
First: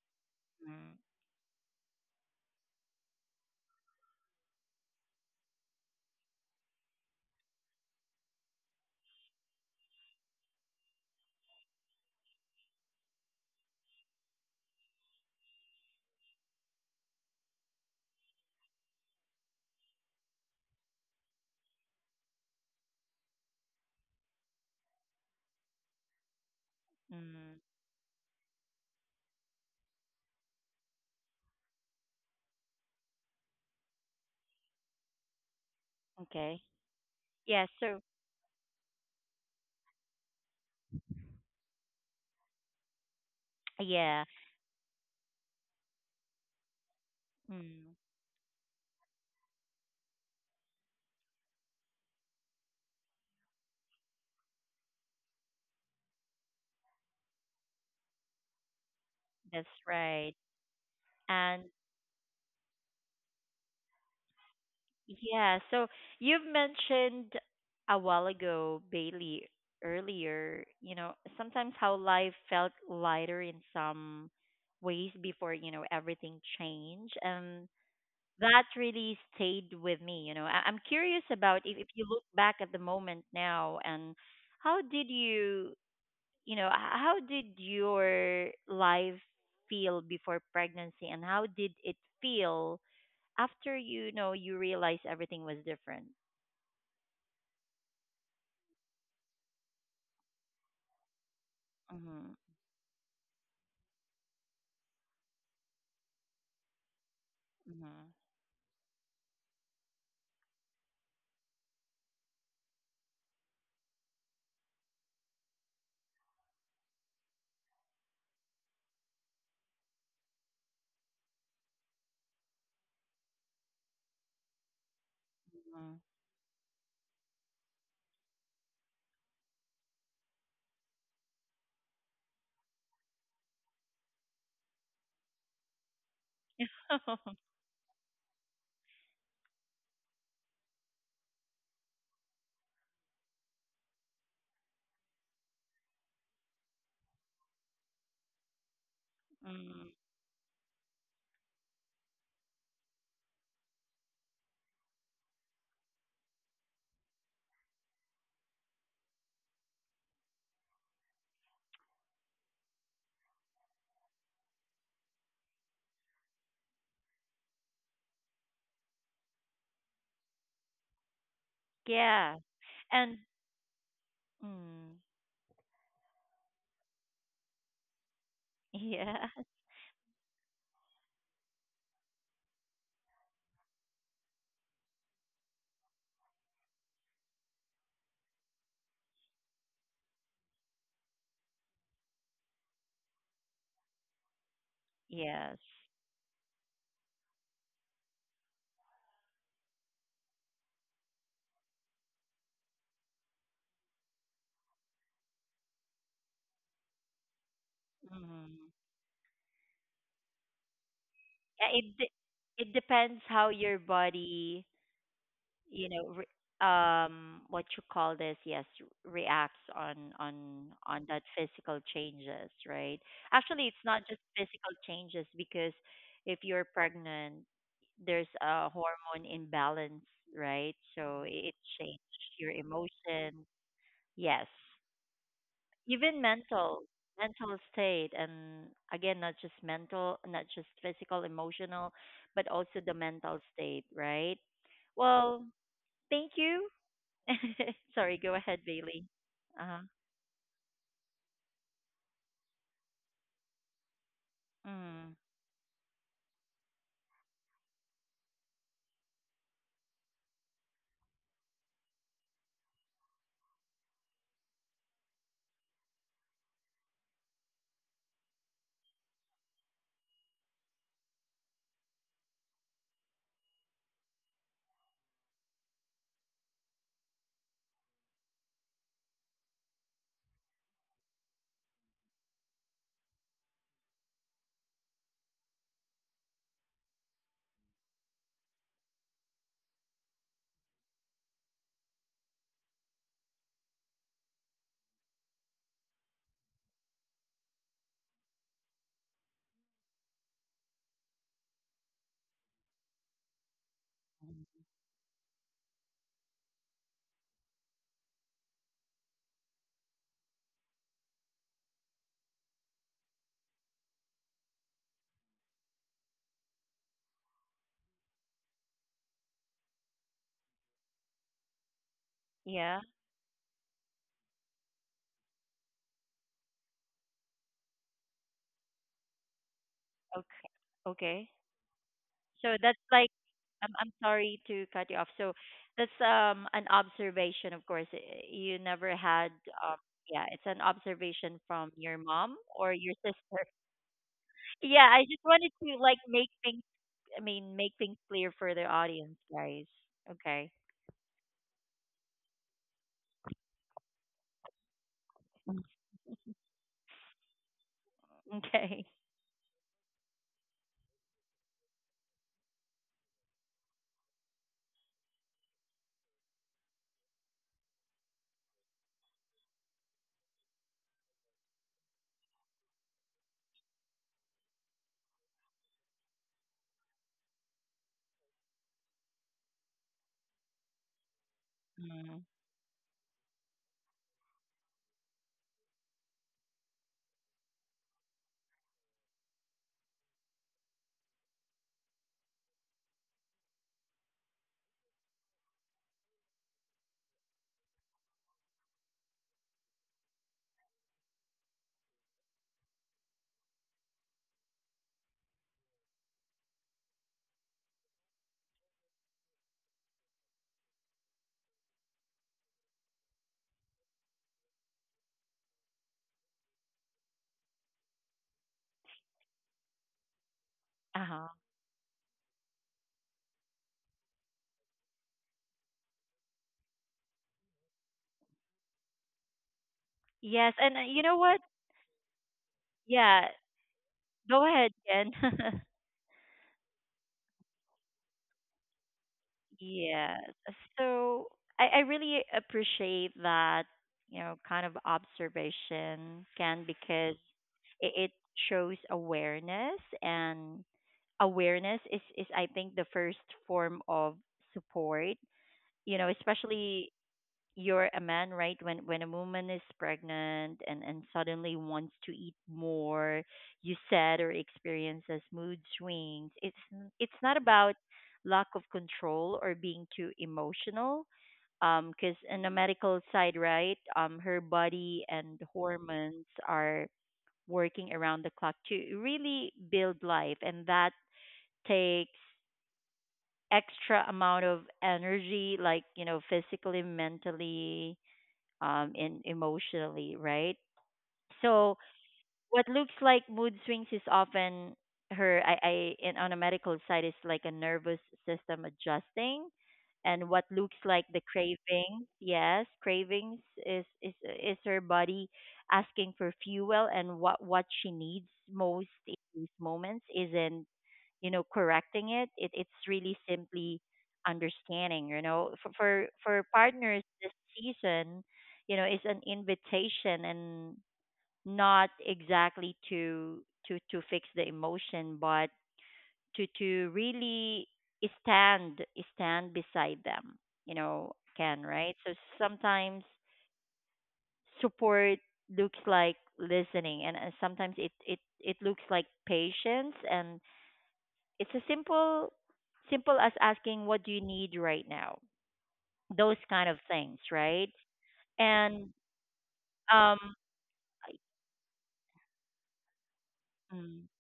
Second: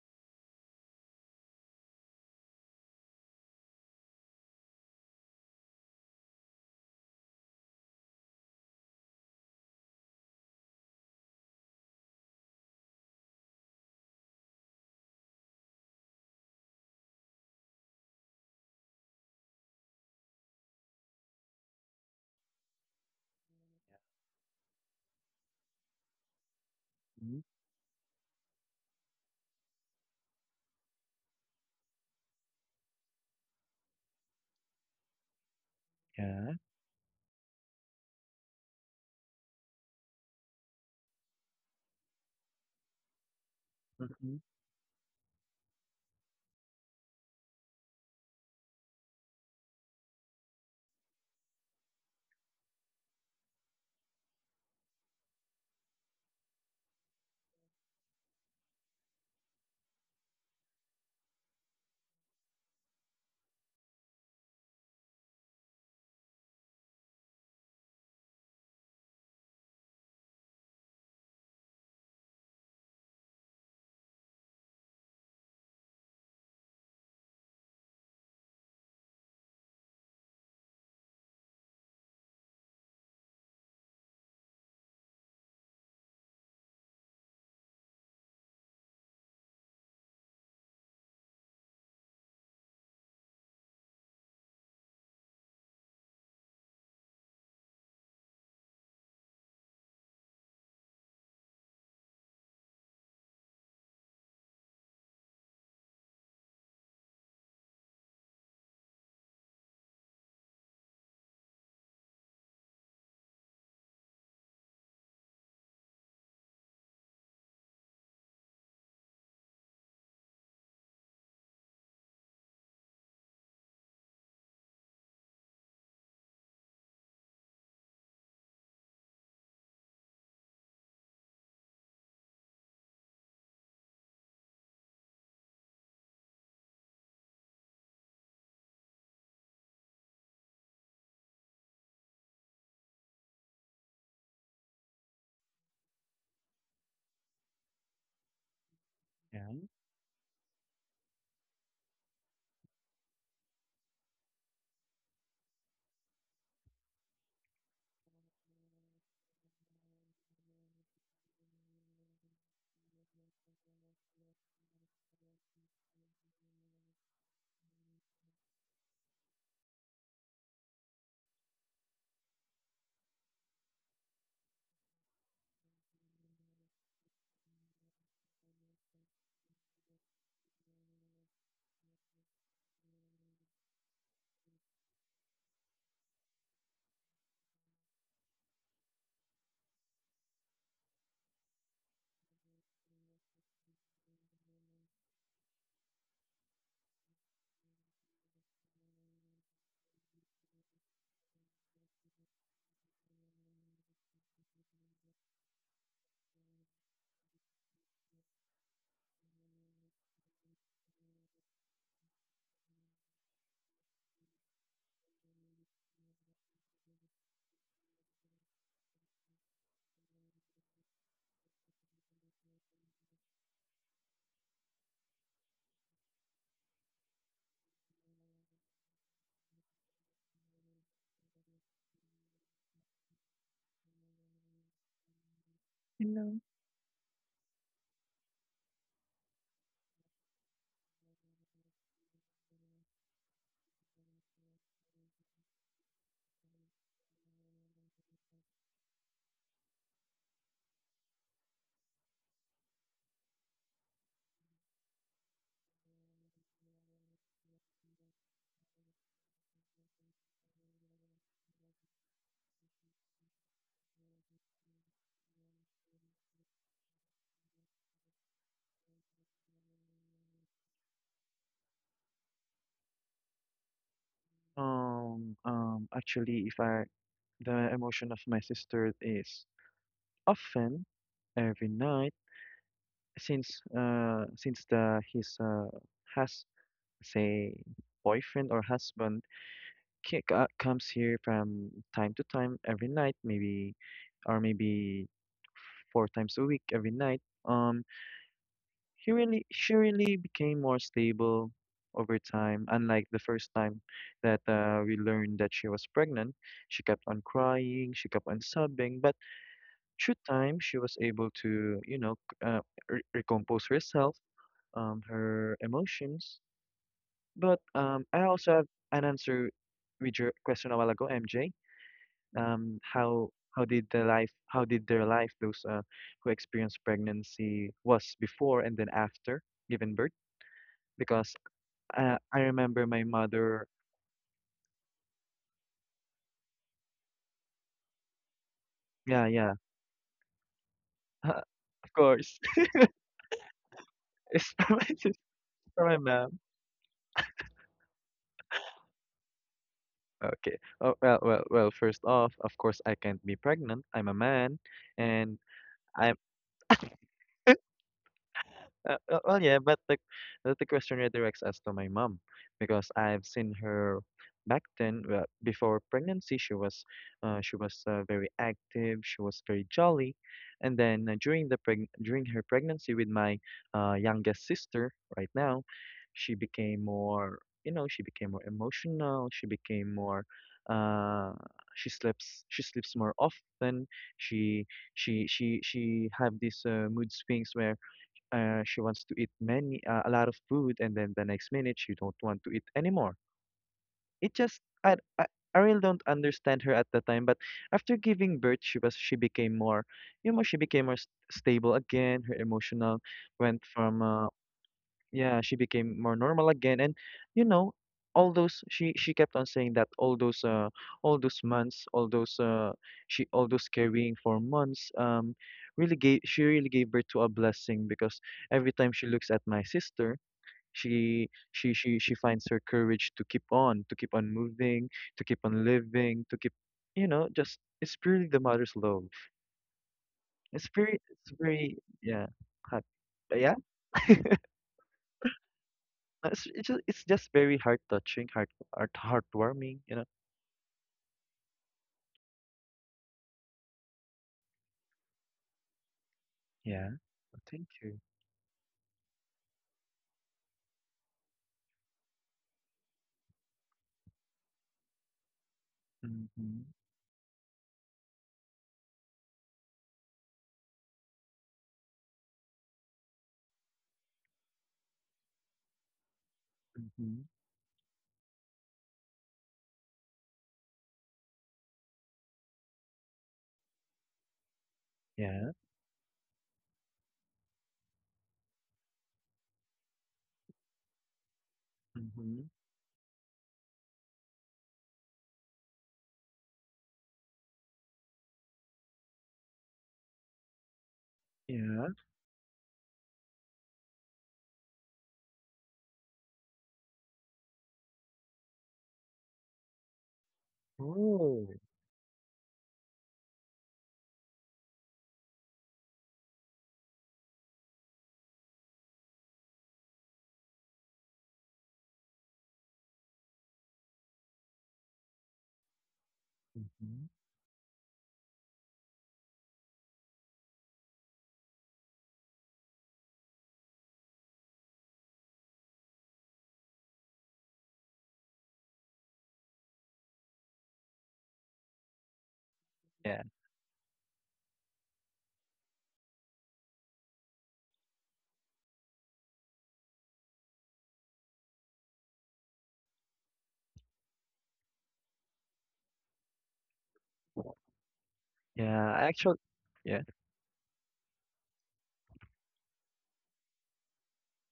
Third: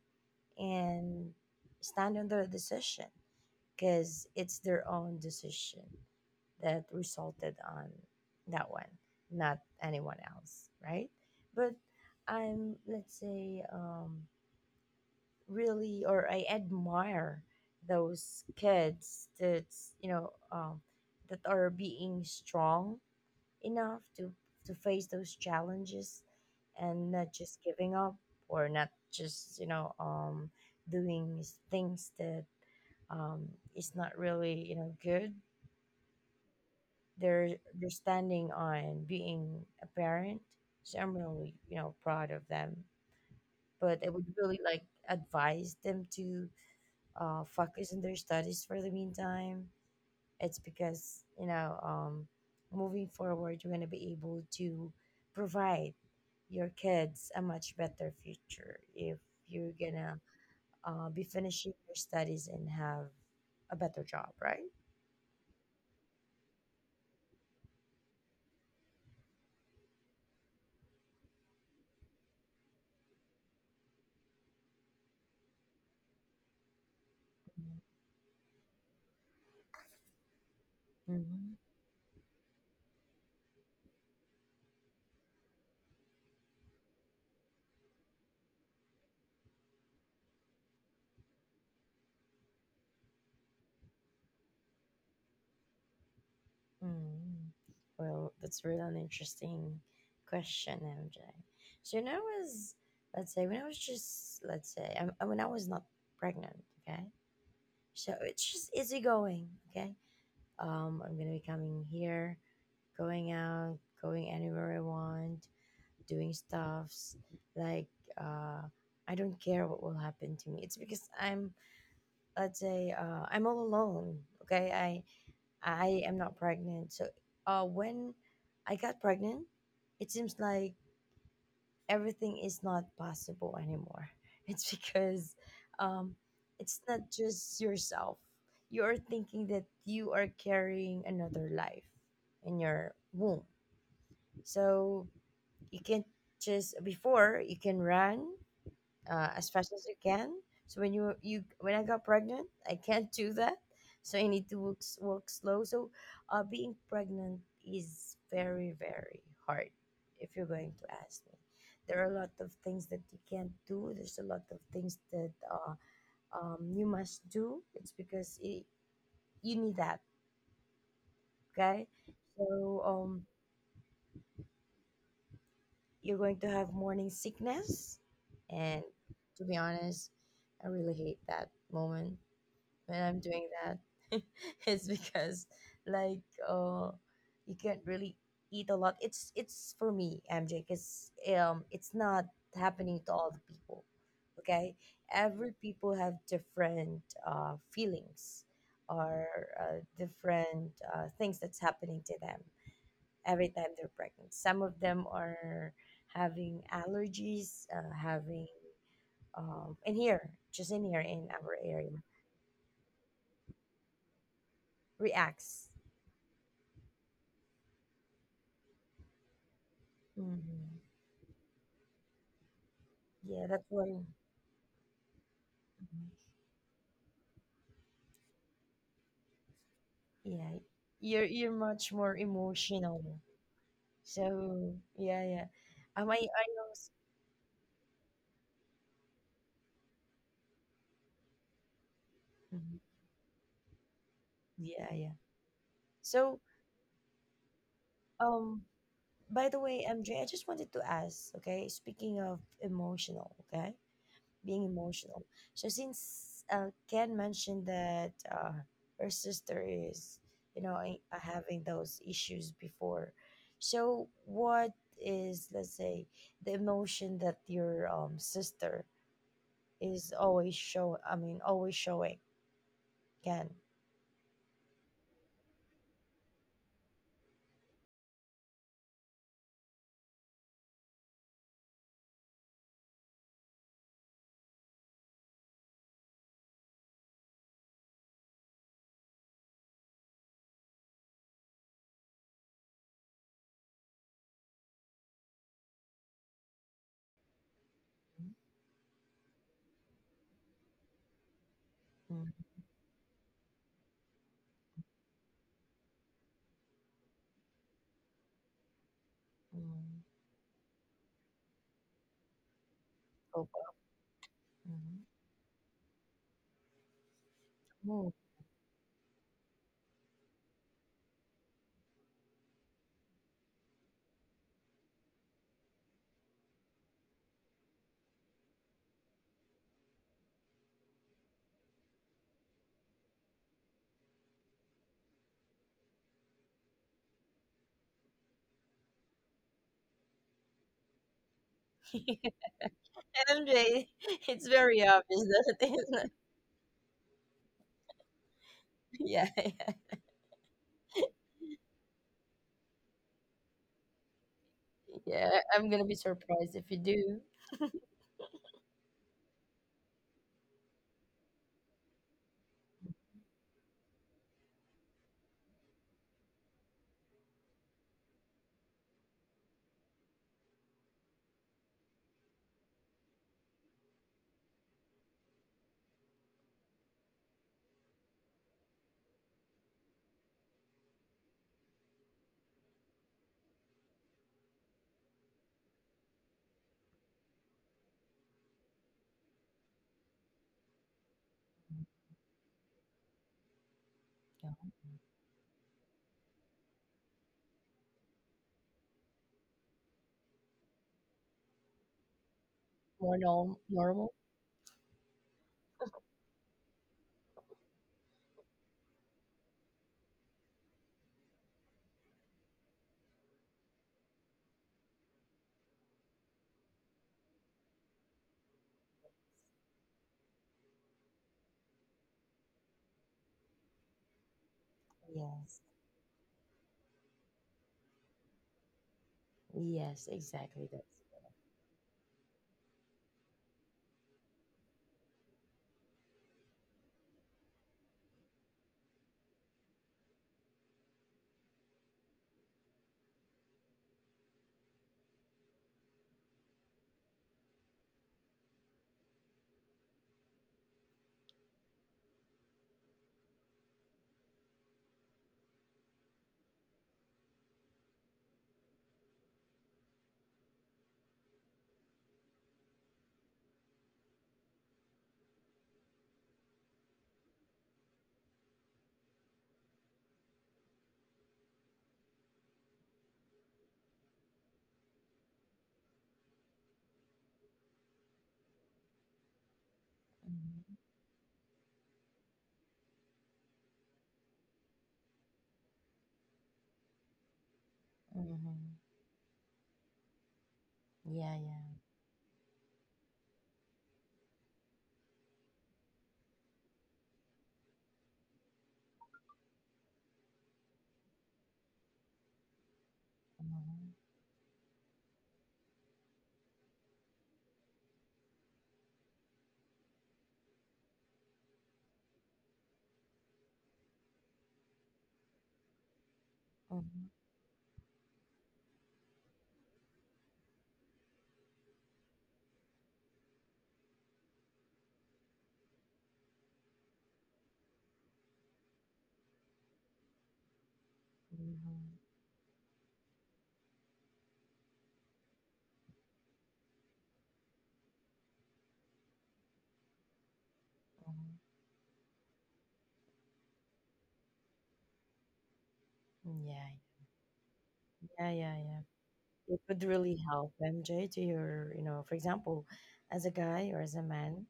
Speaker 1: Mm,
Speaker 2: and stand on their decision, because it's their own decision that resulted on that one, not anyone else, right? But I'm, let's say, really or I admire those kids that's, you know, that are being strong enough to face those challenges and not
Speaker 3: Mhm.
Speaker 1: mm,
Speaker 2: just giving up or not just, you know, doing things that, um, is not really, you know, good.
Speaker 3: Yeah.
Speaker 1: okay.
Speaker 2: they're
Speaker 1: Yeah,
Speaker 2: they're
Speaker 1: so
Speaker 2: standing on being a parent, so I'm really, you know, proud of them. But I
Speaker 1: yeah,
Speaker 2: would
Speaker 3: Mm-hmm.
Speaker 2: really like advise them to focus
Speaker 1: mm,
Speaker 2: on their studies for the meantime. It's because, you know, moving forward, you're going to be able to provide your kids a much better future if
Speaker 1: that's
Speaker 2: you're going to
Speaker 1: right.
Speaker 2: be
Speaker 1: And
Speaker 2: finishing your studies and have a better job, right?
Speaker 1: yeah, so you've mentioned a while ago, Bailey, earlier, you know, sometimes how life felt lighter in some ways before, you know, everything changed. And that really stayed with me, you know. I'm curious
Speaker 2: Mm-hmm.
Speaker 1: about, if, you look back at the moment now, and how did you how did your life feel before pregnancy, and how did it feel after you know you realized everything was different?
Speaker 2: Mm. Well, that's really an interesting question, MJ. So when I
Speaker 1: Mm.
Speaker 2: was, let's say, when I was not pregnant, okay,
Speaker 1: Mhm.
Speaker 2: so it's just easygoing. Okay. I'm gonna be coming here, going out, going anywhere I want, doing stuffs. Like uh, I don't care what will happen to me. It's because I'm, let's say, I'm all alone. Okay.
Speaker 1: Mhm. Mhm.
Speaker 2: I am not pregnant. So when I got pregnant, it seems like everything is not possible anymore. It's because, um, it's not just yourself. You're thinking that you are carrying another life in your womb. So you can't just, before, you can run as
Speaker 3: Yeah.
Speaker 2: fast as
Speaker 1: Mm.
Speaker 2: you can. So when you when I got pregnant, I can't do that. So I need to walk slow. So being pregnant is very very hard. If you're going to ask me, there are a lot of things that you can't do. There's a lot of things that you must do. It's because it, you need that. Okay,
Speaker 1: Yeah.
Speaker 2: so
Speaker 1: And
Speaker 2: um,
Speaker 1: mm,
Speaker 2: you're going to have morning sickness, and
Speaker 1: yeah.
Speaker 2: to be honest, I really hate that moment when I'm doing that is because like uh you can't really eat a lot. It's for me, MJ, because it's not happening to all the people. Okay? Every
Speaker 1: Yes.
Speaker 2: people have different feelings or different things that's happening to them every time they're pregnant. Some of them are having allergies,
Speaker 1: Mm.
Speaker 2: having
Speaker 1: Mhm.
Speaker 2: in here, just in here in our
Speaker 1: Yeah, it
Speaker 2: area,
Speaker 1: depends how your body,
Speaker 2: reacts.
Speaker 1: you know, what you call this, yes, reacts
Speaker 2: Mhm.
Speaker 1: on that physical changes, right?
Speaker 2: Yeah,
Speaker 1: Actually,
Speaker 2: that's
Speaker 1: it's not
Speaker 2: why.
Speaker 1: just physical changes, because
Speaker 2: Mhm.
Speaker 1: if you're pregnant, there's a hormone imbalance,
Speaker 2: Yeah,
Speaker 1: right? So it
Speaker 2: you're much
Speaker 1: changes
Speaker 2: more
Speaker 1: your
Speaker 2: emotional.
Speaker 1: emotion, yes,
Speaker 2: So yeah, yeah.
Speaker 1: even
Speaker 3: You
Speaker 2: I also,
Speaker 1: mental state, and again, not just mental, not just physical, emotional, but also
Speaker 2: mhm,
Speaker 1: the mental state, right?
Speaker 2: yeah, yeah.
Speaker 1: Well, thank
Speaker 2: So
Speaker 1: you. Sorry, go ahead,
Speaker 2: um,
Speaker 1: Bailey.
Speaker 2: by the
Speaker 1: Uh-huh.
Speaker 2: way, MJ, I just wanted to ask. Okay, speaking of emotional, okay, being
Speaker 1: Mm.
Speaker 2: emotional. So since Ken mentioned that her sister is, you know, having those issues before, so what is, let's say, the emotion that your sister is always show? I mean, always showing, Ken.
Speaker 3: know, actually, if I, the emotion of my sister is often every night. Since the his has say boyfriend or husband comes here from time to time every night, maybe or maybe four times a week every night. um he really. She really became more stable over
Speaker 2: Mm-hmm.
Speaker 3: time, unlike the first time that we learned that she was pregnant. She kept on crying, she kept on sobbing, but through time she was able to you know recompose herself her emotions. But
Speaker 2: Oh,
Speaker 3: I also have an answer with your question a while ago, MJ. Um,
Speaker 1: Yeah.
Speaker 3: how how did their life those who experienced pregnancy was before and then after giving birth?
Speaker 1: Okay. Okay.
Speaker 3: Because I
Speaker 1: So that's
Speaker 3: remember my
Speaker 1: like,
Speaker 3: mother.
Speaker 1: I'm sorry to cut you off. So that's, an observation, of course. You never
Speaker 3: Yeah,
Speaker 1: had,
Speaker 3: yeah.
Speaker 1: um yeah, it's an observation from
Speaker 3: Of
Speaker 1: your mom
Speaker 3: course,
Speaker 1: or your sister.
Speaker 2: MJ, it's
Speaker 3: it's from
Speaker 2: very
Speaker 3: my
Speaker 1: Yeah, I
Speaker 2: obvious
Speaker 3: sister,
Speaker 1: just wanted
Speaker 2: that it
Speaker 1: to
Speaker 2: is.
Speaker 3: my
Speaker 1: like
Speaker 2: Not-
Speaker 1: make
Speaker 3: mom.
Speaker 1: things, I mean, make things clear for the audience,
Speaker 2: Yeah.
Speaker 1: guys. Okay.
Speaker 3: Okay. Oh, well, well, well. First off, of course, I can't be pregnant. I'm a man,
Speaker 2: Yeah,
Speaker 3: and
Speaker 2: I'm gonna be
Speaker 3: I.
Speaker 2: surprised if you do.
Speaker 1: Okay.
Speaker 3: Well, yeah, but the question redirects us to my mom because I've seen her back then. Well, before pregnancy, she was very active. She was very jolly, and then during the preg during her pregnancy with my youngest sister, right now, she became more. You know, she became more emotional. She became more. Uh, she
Speaker 1: Mm.
Speaker 3: sleeps. She sleeps more often. She she have these mood swings where she wants to eat many a lot of food, and then the next minute she don't want to eat anymore. It just
Speaker 2: Yeah.
Speaker 3: I really don't understand her at the time, but after giving birth she was. She became more. You know, she became more stable again. Her emotional
Speaker 2: More
Speaker 3: went from
Speaker 2: normal.
Speaker 3: yeah, she became more normal again, and you know all those. She kept on saying that all those months, all those she all those carrying for months really gave. She really gave birth to a blessing because every time she looks at my sister,
Speaker 1: Uh-huh.
Speaker 3: she finds her courage to keep on, to keep on moving, to keep
Speaker 2: Yes.
Speaker 3: on living, to keep you know. Just it's purely the mother's love.
Speaker 2: Yes,
Speaker 1: Yes,
Speaker 3: It's
Speaker 2: exactly.
Speaker 1: and
Speaker 2: That's.
Speaker 3: very,
Speaker 1: you know
Speaker 3: it's
Speaker 1: what?
Speaker 3: very, yeah, hot-
Speaker 1: Yeah,
Speaker 3: yeah.
Speaker 1: go ahead, Jen.
Speaker 3: It's just very heart touching, heartwarming, you know.
Speaker 1: Yes. So I really appreciate that, you know, kind of observation, Ken,
Speaker 3: Yeah.
Speaker 1: because
Speaker 3: Thank
Speaker 1: it,
Speaker 3: you.
Speaker 1: it shows awareness, and awareness is I think the first form of support, you know,
Speaker 3: Mm-hmm.
Speaker 1: especially you're a man, right? When a woman is pregnant, and suddenly wants to eat more, you said, or experiences mood swings. It's n-
Speaker 3: Mm-hmm.
Speaker 1: it's not about lack of control or being too emotional, because in the medical side, right, her body
Speaker 3: Yeah.
Speaker 1: and hormones are working around the clock to really build life,
Speaker 2: Mhm.
Speaker 1: and that takes
Speaker 3: Mm-hmm.
Speaker 1: extra amount of energy, like, you know, physically, mentally,
Speaker 2: Hmm.
Speaker 1: and emotionally, right?
Speaker 2: Yeah, yeah.
Speaker 1: So,
Speaker 3: Yeah.
Speaker 1: what looks like mood swings is often, her I in on a medical side, is like a nervous system adjusting, and what looks like the
Speaker 3: Oh.
Speaker 1: cravings, yes, cravings,
Speaker 2: Mhm,
Speaker 1: is, her body asking for fuel, and what she needs most in these moments isn't, you know, correcting It's really simply understanding, you know, for,
Speaker 3: Mm-hmm.
Speaker 2: mhm,
Speaker 1: partners, this season, you know, is an invitation, and not exactly to fix the emotion, but to, really stand stand beside them, you know, can,
Speaker 2: mhm,
Speaker 1: right? So
Speaker 3: Yeah.
Speaker 1: sometimes support looks like listening, and sometimes it looks like patience, and
Speaker 2: mhm.
Speaker 1: it's a simple as asking, what do you need right now? Those
Speaker 2: Yeah,
Speaker 1: kind of things, right?
Speaker 2: yeah, yeah, yeah.
Speaker 3: Yeah.
Speaker 1: And
Speaker 3: Actually.
Speaker 2: It would
Speaker 3: Yeah.
Speaker 2: really
Speaker 1: um
Speaker 2: help MJ to
Speaker 1: I-
Speaker 2: your, you know, for example, as a guy or as a
Speaker 1: mm,
Speaker 2: man,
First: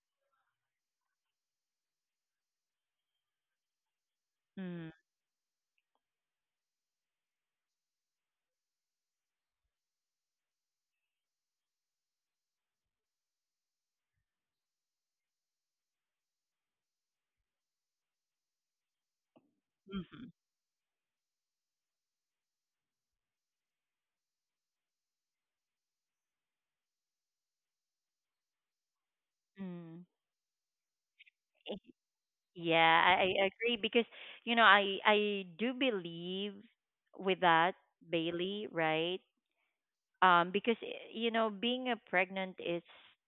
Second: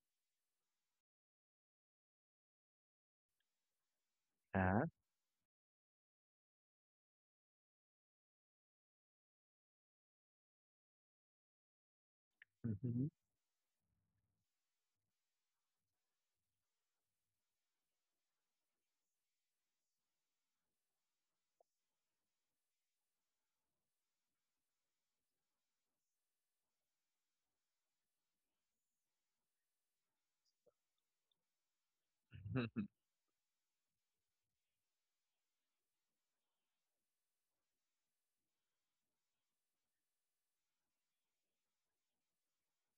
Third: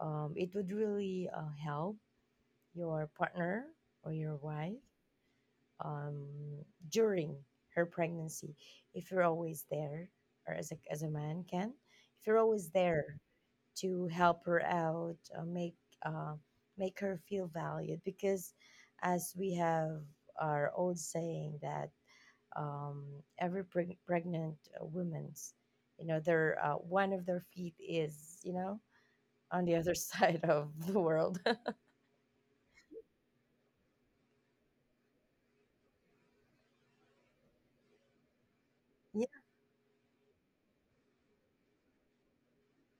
Speaker 2: it would really help your partner or your wife
Speaker 3: Yeah.
Speaker 1: mm,
Speaker 2: um, during her pregnancy if you're always there, or as a man can, if you're always
Speaker 3: Mm-hmm.
Speaker 2: there to help her out, uh, make her feel valued because, as we have
Speaker 1: mhm,
Speaker 2: our old saying that, um, every pregnant woman's, you know, their one of their feet is, you know, on the
Speaker 1: mm.
Speaker 2: other side of the world.
Speaker 1: Yeah, I agree because you know I do believe with that, Bailey, right?
Speaker 2: Yeah,
Speaker 1: You know, being a pregnant is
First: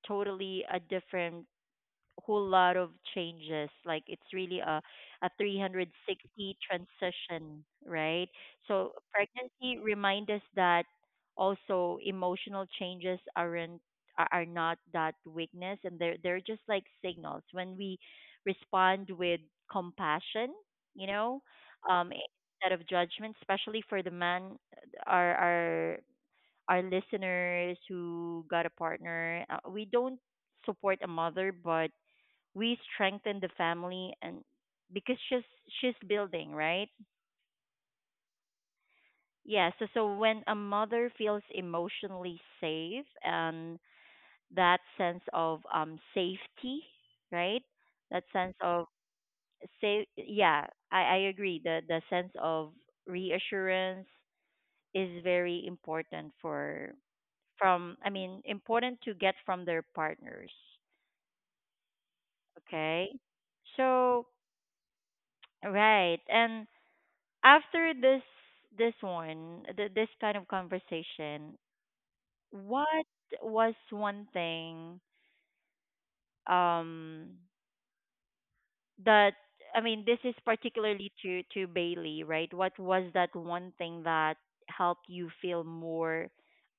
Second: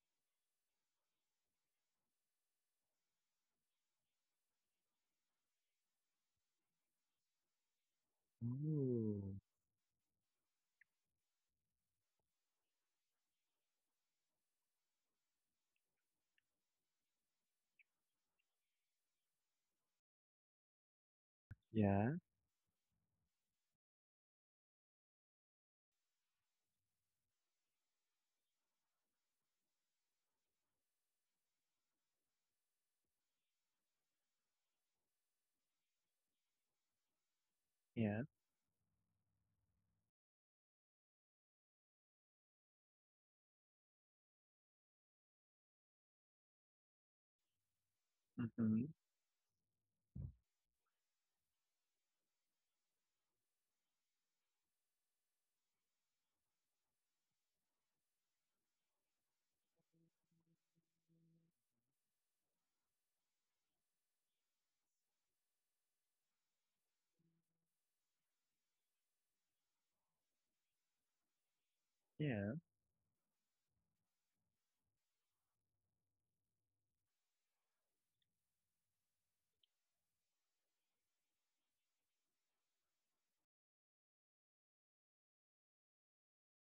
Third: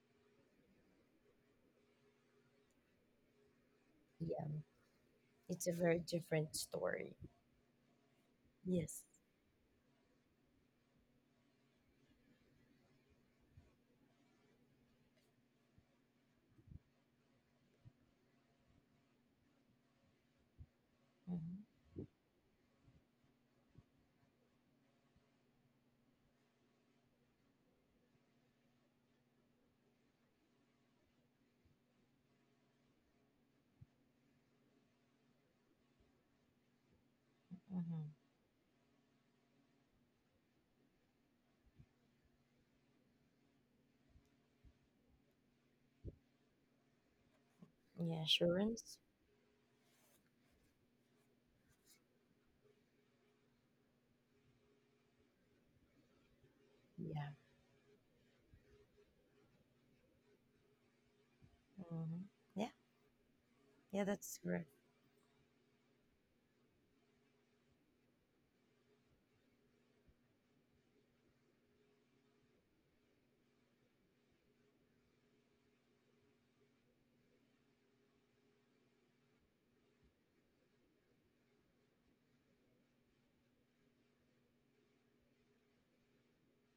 Speaker 1: totally a different whole lot of changes. Like it's really
Speaker 2: yeah,
Speaker 1: a
Speaker 2: it's a very different
Speaker 1: 360
Speaker 2: story.
Speaker 1: transition, right? So
Speaker 2: Yes.
Speaker 3: Ooh.
Speaker 1: pregnancy remind us that also emotional changes aren't are not that weakness, and they're just like signals when we respond with compassion, you know,
Speaker 2: Mm-hmm.
Speaker 3: Yeah.
Speaker 1: instead of judgment, especially for the man, our our listeners who got a partner. We don't support a mother, but we strengthen the family, and because she's building, right?
Speaker 2: Mm-hmm.
Speaker 3: Yeah.
Speaker 1: Yeah, so so when a mother feels emotionally safe, and that sense of safety, right? That
Speaker 2: Yeah,
Speaker 1: sense of
Speaker 3: Mm-hmm.
Speaker 2: assurance.
Speaker 1: safe, yeah. I agree, the sense of reassurance is very important for,
Speaker 2: Yeah.
Speaker 1: from I mean important to get from their partners.
Speaker 2: Mm-hmm. Yeah,
Speaker 1: Okay,
Speaker 2: yeah,
Speaker 1: so
Speaker 2: that's correct.
Speaker 1: right, and after this, this kind of conversation,
Speaker 3: Yeah.
Speaker 1: what was one thing, um that, I mean, this is particularly to Bailey, right? What was that one thing that helped you feel more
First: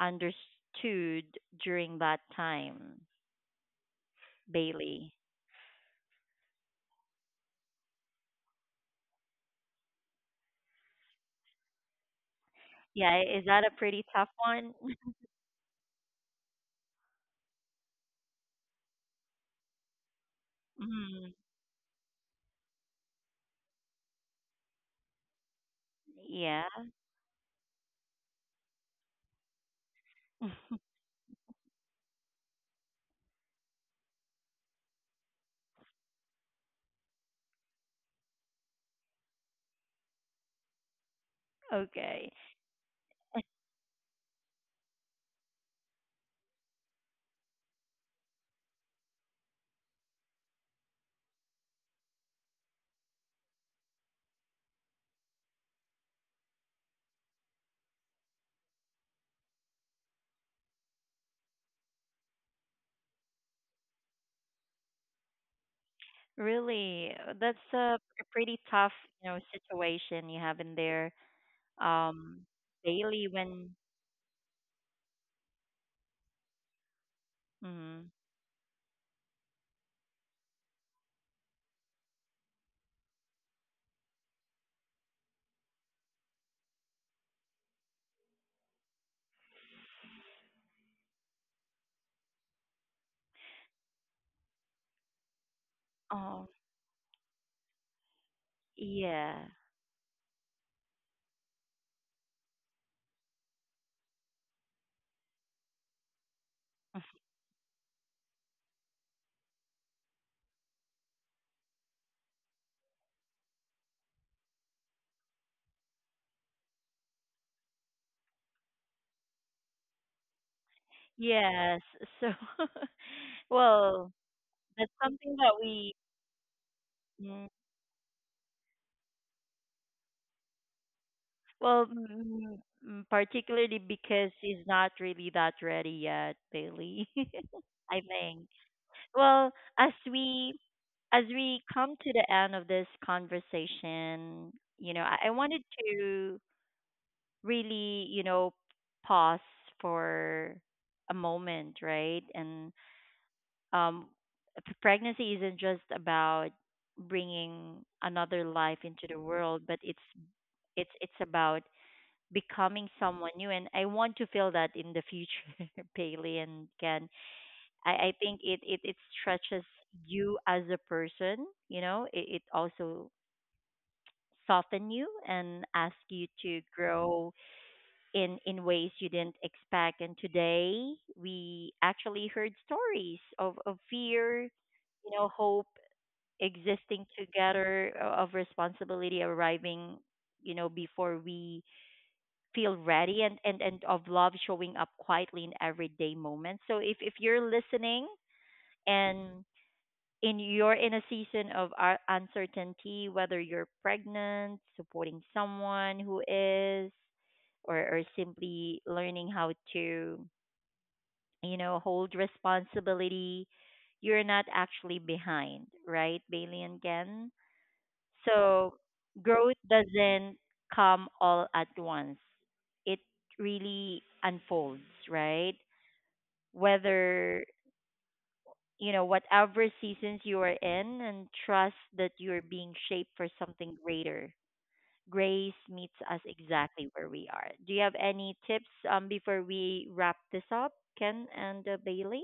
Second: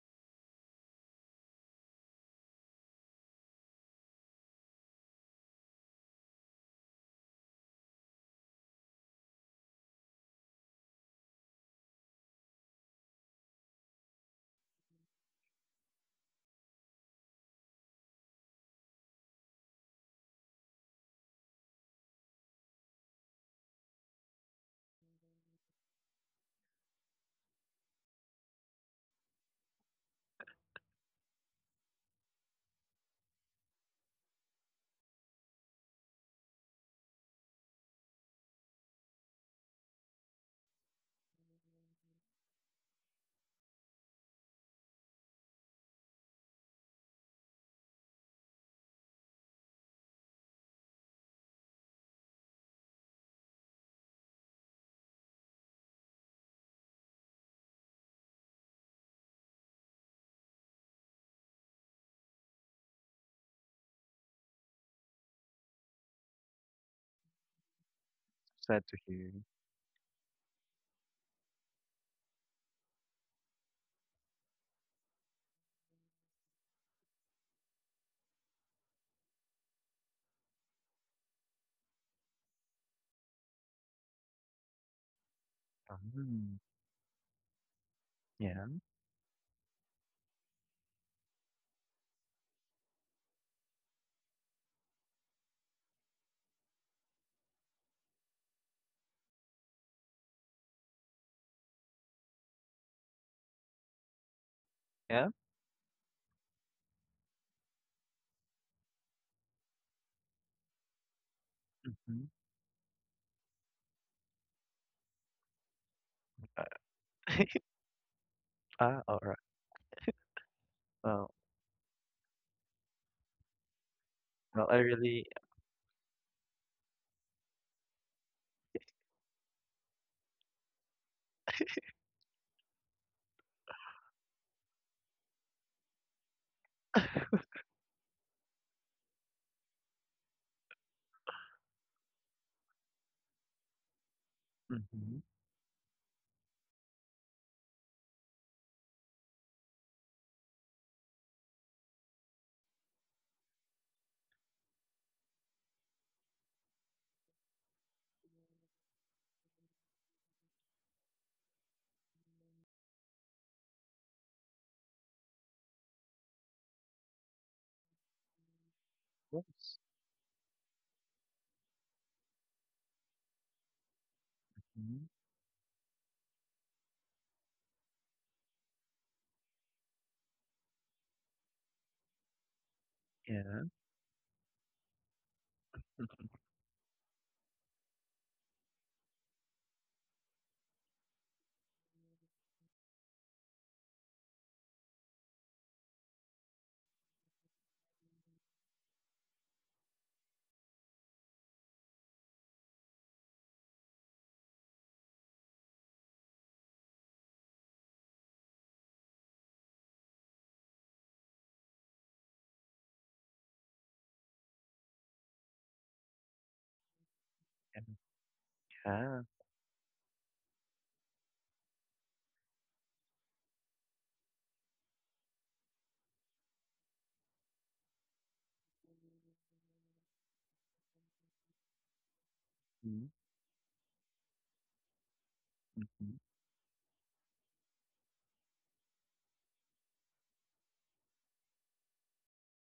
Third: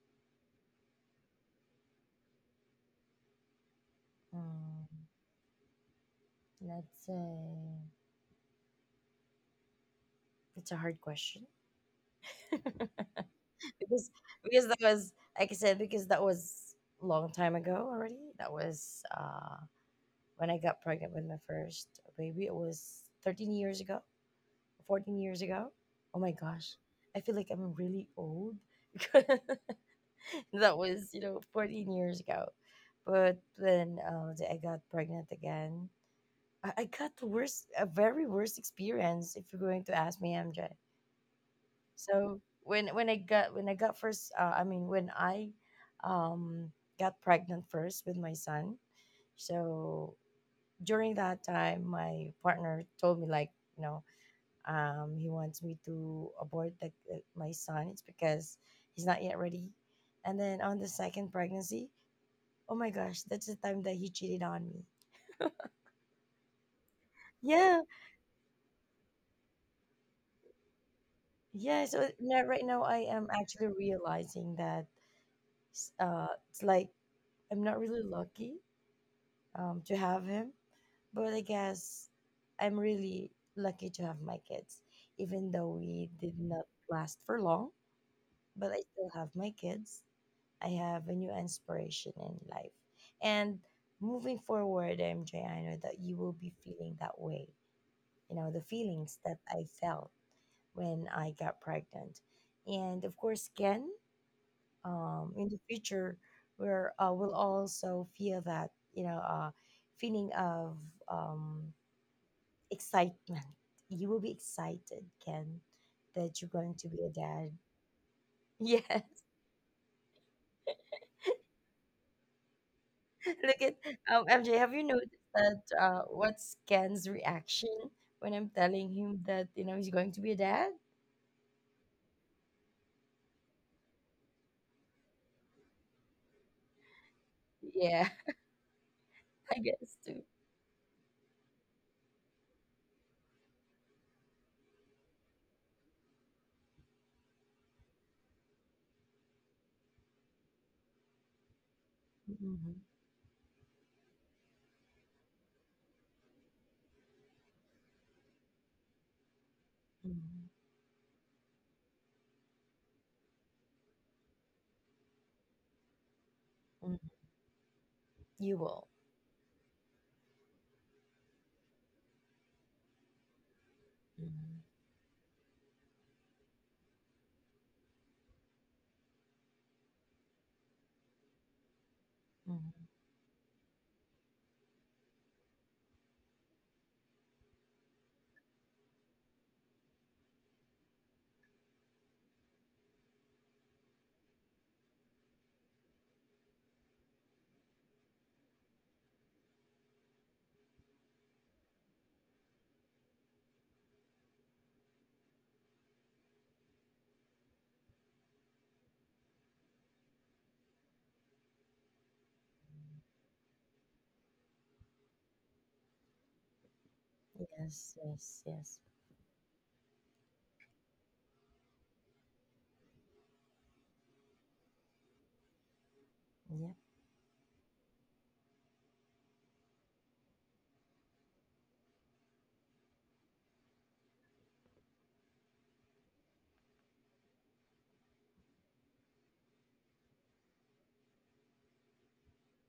Speaker 1: understood during that time,
Speaker 2: um,
Speaker 1: Bailey?
Speaker 2: let's say it's a hard question.
Speaker 1: Yeah, is that a pretty
Speaker 2: because
Speaker 1: tough
Speaker 2: because
Speaker 1: one?
Speaker 2: that was, like I said, because that was long time ago already. That was when I got pregnant with
Speaker 1: Mm,
Speaker 2: my first baby. It was 13 years ago, 14 years ago. Oh my
Speaker 1: yeah.
Speaker 2: gosh, I feel like I'm really old. That was 14 years ago, but then I got pregnant again. I got the worst, a very worst experience. If you're going to ask me, MJ,
Speaker 1: Okay.
Speaker 2: so when I got first, I mean when I um, got pregnant first with my son. So during that time, my partner told me like you know he wants me to abort my son. It's because he's not yet ready. And then on the second pregnancy, oh my gosh, that's the time that he cheated on me.
Speaker 1: Really, that's
Speaker 2: Yeah,
Speaker 1: a pretty
Speaker 3: Sad
Speaker 1: tough,
Speaker 3: to
Speaker 1: you
Speaker 3: hear.
Speaker 1: know, situation you have in there,
Speaker 2: yeah. So
Speaker 1: um,
Speaker 2: now, right now, I
Speaker 1: daily
Speaker 2: am actually
Speaker 1: when,
Speaker 2: realizing that it's like I'm not really
Speaker 1: mm,
Speaker 2: lucky to have him. But I guess I'm really lucky to have my kids, even though we did
Speaker 3: Um,
Speaker 2: not last for long.
Speaker 3: yeah.
Speaker 2: But I still have my kids. I have a new inspiration in life. And moving forward, MJ, I know that you will
Speaker 1: oh,
Speaker 2: be feeling that way. You know, the feelings
Speaker 1: yeah,
Speaker 2: that I felt when I got pregnant. And of course, Ken,
Speaker 3: Yeah.
Speaker 2: in the future where will also feel that feeling of um,
Speaker 3: Mm-hmm.
Speaker 2: excitement. You will be excited, Ken, that you're
Speaker 3: Uh,
Speaker 2: going to be a dad.
Speaker 3: ah.
Speaker 2: Yeah,
Speaker 3: All right. Well.
Speaker 1: yes. So,
Speaker 2: look at,
Speaker 1: well,
Speaker 2: MJ,
Speaker 3: Well.
Speaker 2: have
Speaker 3: I
Speaker 2: you
Speaker 1: that's
Speaker 2: noticed
Speaker 3: really.
Speaker 1: something that
Speaker 2: that
Speaker 1: we,
Speaker 2: what's Ken's
Speaker 1: mm,
Speaker 2: reaction when I'm telling him that you know he's going to be a dad?
Speaker 1: well, mm, mm, particularly because he's not really that ready yet, Bailey. I
Speaker 2: Yeah.
Speaker 1: think. Well,
Speaker 2: I
Speaker 1: as
Speaker 2: guess too.
Speaker 1: we as we come to the end of this conversation, you know,
Speaker 3: Mm-hmm.
Speaker 1: I wanted to really, you know, pause for a moment, right? And
Speaker 2: Mhm,
Speaker 1: um, pregnancy isn't just about bringing another life into the world, but it's
Speaker 2: mhm,
Speaker 1: it's it's about becoming someone new. And I want to feel that in the future, Bailey and
Speaker 2: mhm.
Speaker 1: Ken. I
Speaker 2: You
Speaker 1: think
Speaker 2: will.
Speaker 1: it it
Speaker 3: Yes.
Speaker 1: stretches you as a person. You know, it also
Speaker 2: Mhm,
Speaker 3: Mm-hmm.
Speaker 1: soften you and ask you to grow in ways you didn't expect. And today
Speaker 2: mhm.
Speaker 1: we actually
Speaker 3: Yeah.
Speaker 1: heard stories of fear, you know, hope existing together, of responsibility arriving, you know, before we feel ready, and of love showing up quietly in everyday moments. So if you're listening, and in you're in a season of uncertainty, whether you're pregnant, supporting someone who is, or simply learning how to, you know, hold responsibility, you're not actually behind, right, Bailey and
Speaker 2: Yes,
Speaker 1: Ken?
Speaker 2: yes, yes.
Speaker 1: So growth doesn't come all at once, it really unfolds, right?
Speaker 2: Yeah.
Speaker 1: Whether, you know, whatever seasons you are in, and trust that you're
Speaker 3: Yeah.
Speaker 1: being shaped for something greater. Grace meets us exactly where we are. Do you have any tips, before we wrap this up, Ken and Bailey?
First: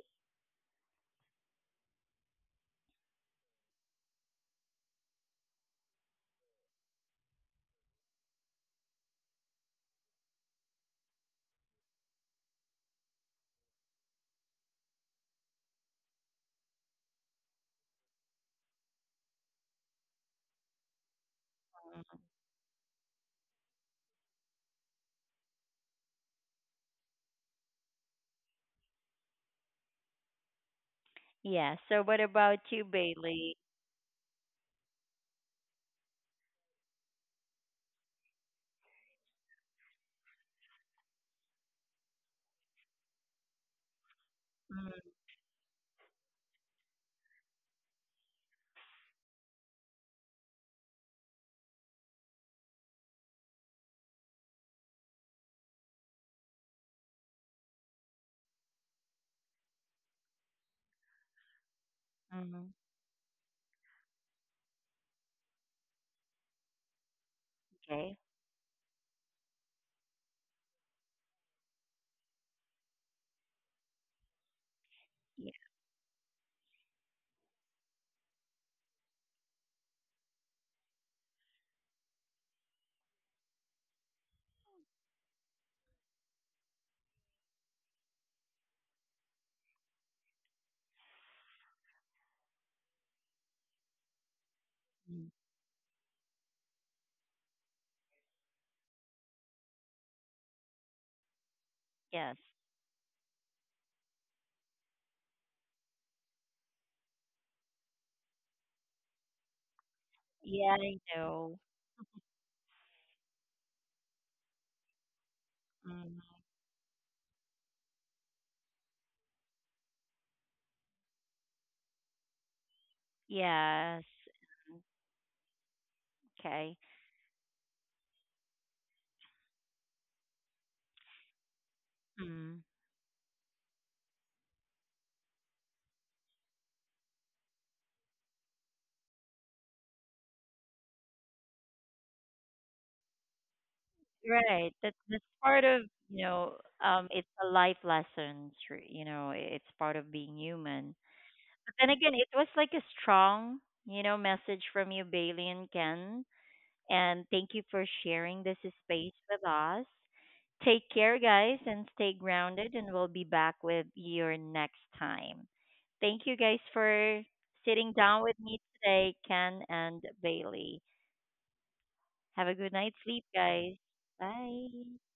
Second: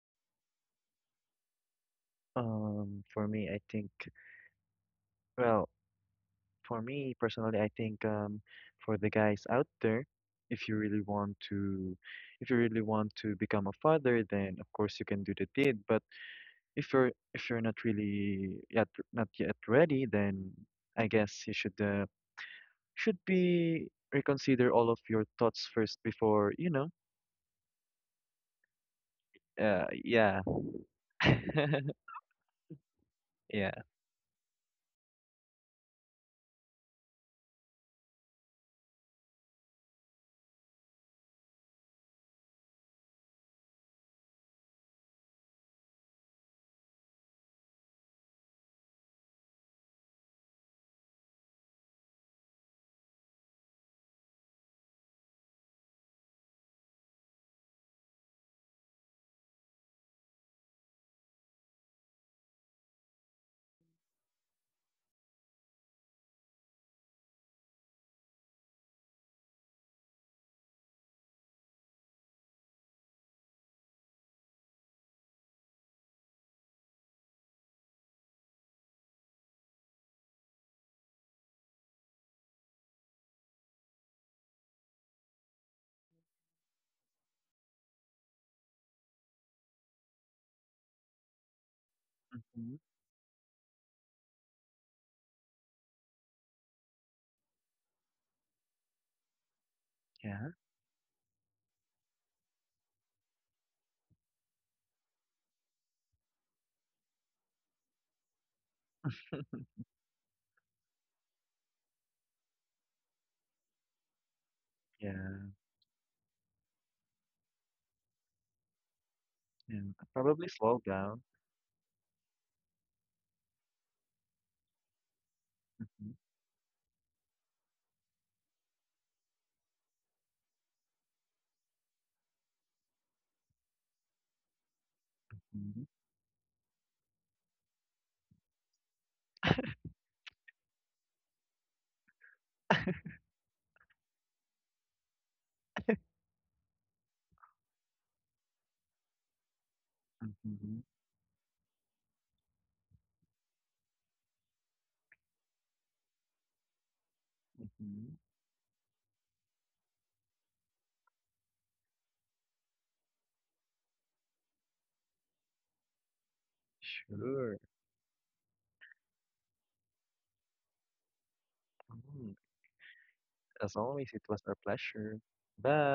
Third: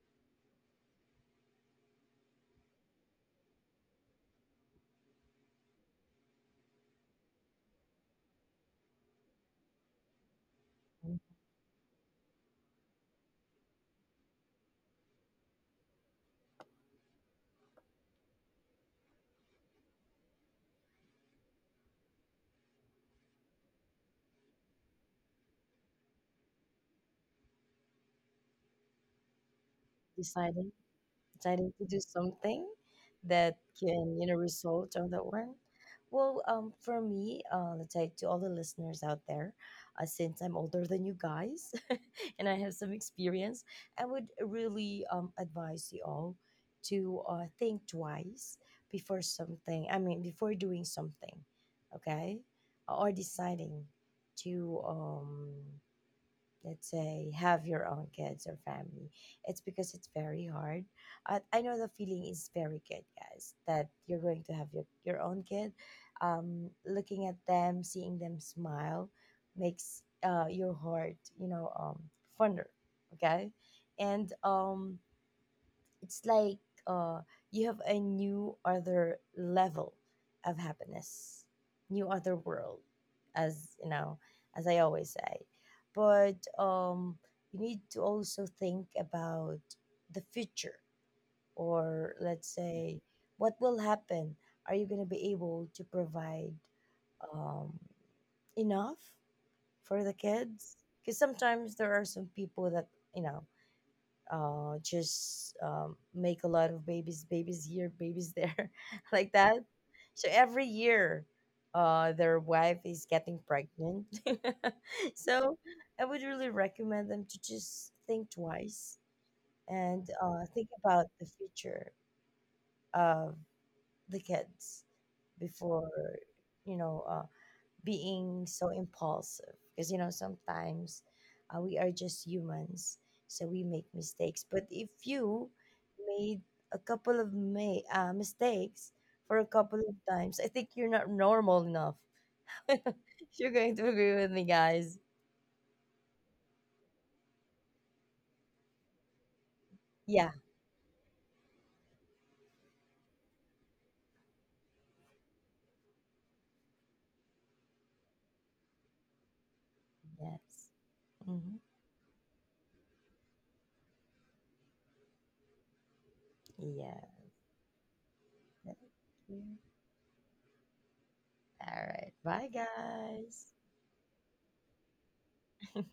Speaker 3: For me, I think, well, for me personally, I think for the guys out there, if you really
Speaker 2: Mm-hmm.
Speaker 3: want to, if you really want to become a father, then of course you can do the deed. But if you're not yet ready, then I guess you
Speaker 1: Mm.
Speaker 3: should be reconsider all of your thoughts first before, you know. Yeah,
Speaker 2: Deciding. So, I need to
Speaker 1: Yeah.
Speaker 2: do
Speaker 1: So what
Speaker 2: something
Speaker 1: about you,
Speaker 2: that
Speaker 1: Bailey?
Speaker 3: yeah.
Speaker 2: can, you know, result on that one. Well, for me, let's say, to all the listeners out there, since I'm older than you guys and I have some experience, I would really advise you all to think twice before something, I mean, before doing something, okay? Or deciding to, let's say, have your own kids or family. It's because it's very hard. I know the feeling is very good,
Speaker 1: Mm,
Speaker 2: guys, that you're going to have your own kid, looking at them, seeing them
Speaker 1: okay.
Speaker 2: smile, makes your heart, you know, fonder. Okay. And
Speaker 1: Yeah.
Speaker 2: it's like, uh, you have a new other level of happiness, new other world, as you know, as I always say. But, you need to also think about the future, or let's
Speaker 3: Mhm.
Speaker 2: say, what will happen? Are you going to be able to
Speaker 1: Mm.
Speaker 2: provide um, enough for the
Speaker 3: Yeah,
Speaker 2: kids? Because sometimes there are some people that
Speaker 1: Yes.
Speaker 2: you know just make a lot of babies, babies here, babies there, like that. So every year,
Speaker 1: Yeah, I know.
Speaker 2: their wife is getting pregnant.
Speaker 3: yeah,
Speaker 2: So I would really
Speaker 1: Mm.
Speaker 2: recommend them to just think twice
Speaker 3: yeah.
Speaker 2: and
Speaker 3: Probably
Speaker 2: think
Speaker 3: slow
Speaker 2: about
Speaker 3: down.
Speaker 2: the future of the
Speaker 1: Yes.
Speaker 2: kids before, you know,
Speaker 1: Okay.
Speaker 2: being so impulsive, because you know sometimes we are just humans,
Speaker 1: Mm.
Speaker 2: so we make mistakes. But if you
Speaker 3: Mhm.
Speaker 2: made a couple of mistakes for a couple of times, I think you're not normal enough. You're going to agree with me, guys.
Speaker 1: Right. That's part of, you know, it's a life lesson, you know,
Speaker 2: Yeah,
Speaker 1: it's
Speaker 3: Mhm,
Speaker 1: part of being human. But then again, it was like a strong, you know, message from you, Bailey and Ken. And
Speaker 3: mhm.
Speaker 1: thank you for sharing this space with
Speaker 2: yes.
Speaker 1: us.
Speaker 2: Hmm.
Speaker 1: Take care, guys, and stay grounded, and we'll be back with you next time. Thank you
Speaker 2: Yeah.
Speaker 1: guys
Speaker 3: Sure.
Speaker 1: for sitting down with
Speaker 2: Yeah.
Speaker 1: me today, Ken and Bailey.
Speaker 2: All right,
Speaker 3: Mm.
Speaker 2: bye,
Speaker 1: Have a good
Speaker 2: guys.
Speaker 3: As
Speaker 1: night's sleep,
Speaker 3: always, it was
Speaker 1: guys.
Speaker 3: our pleasure.
Speaker 1: Bye.
Speaker 3: Bye.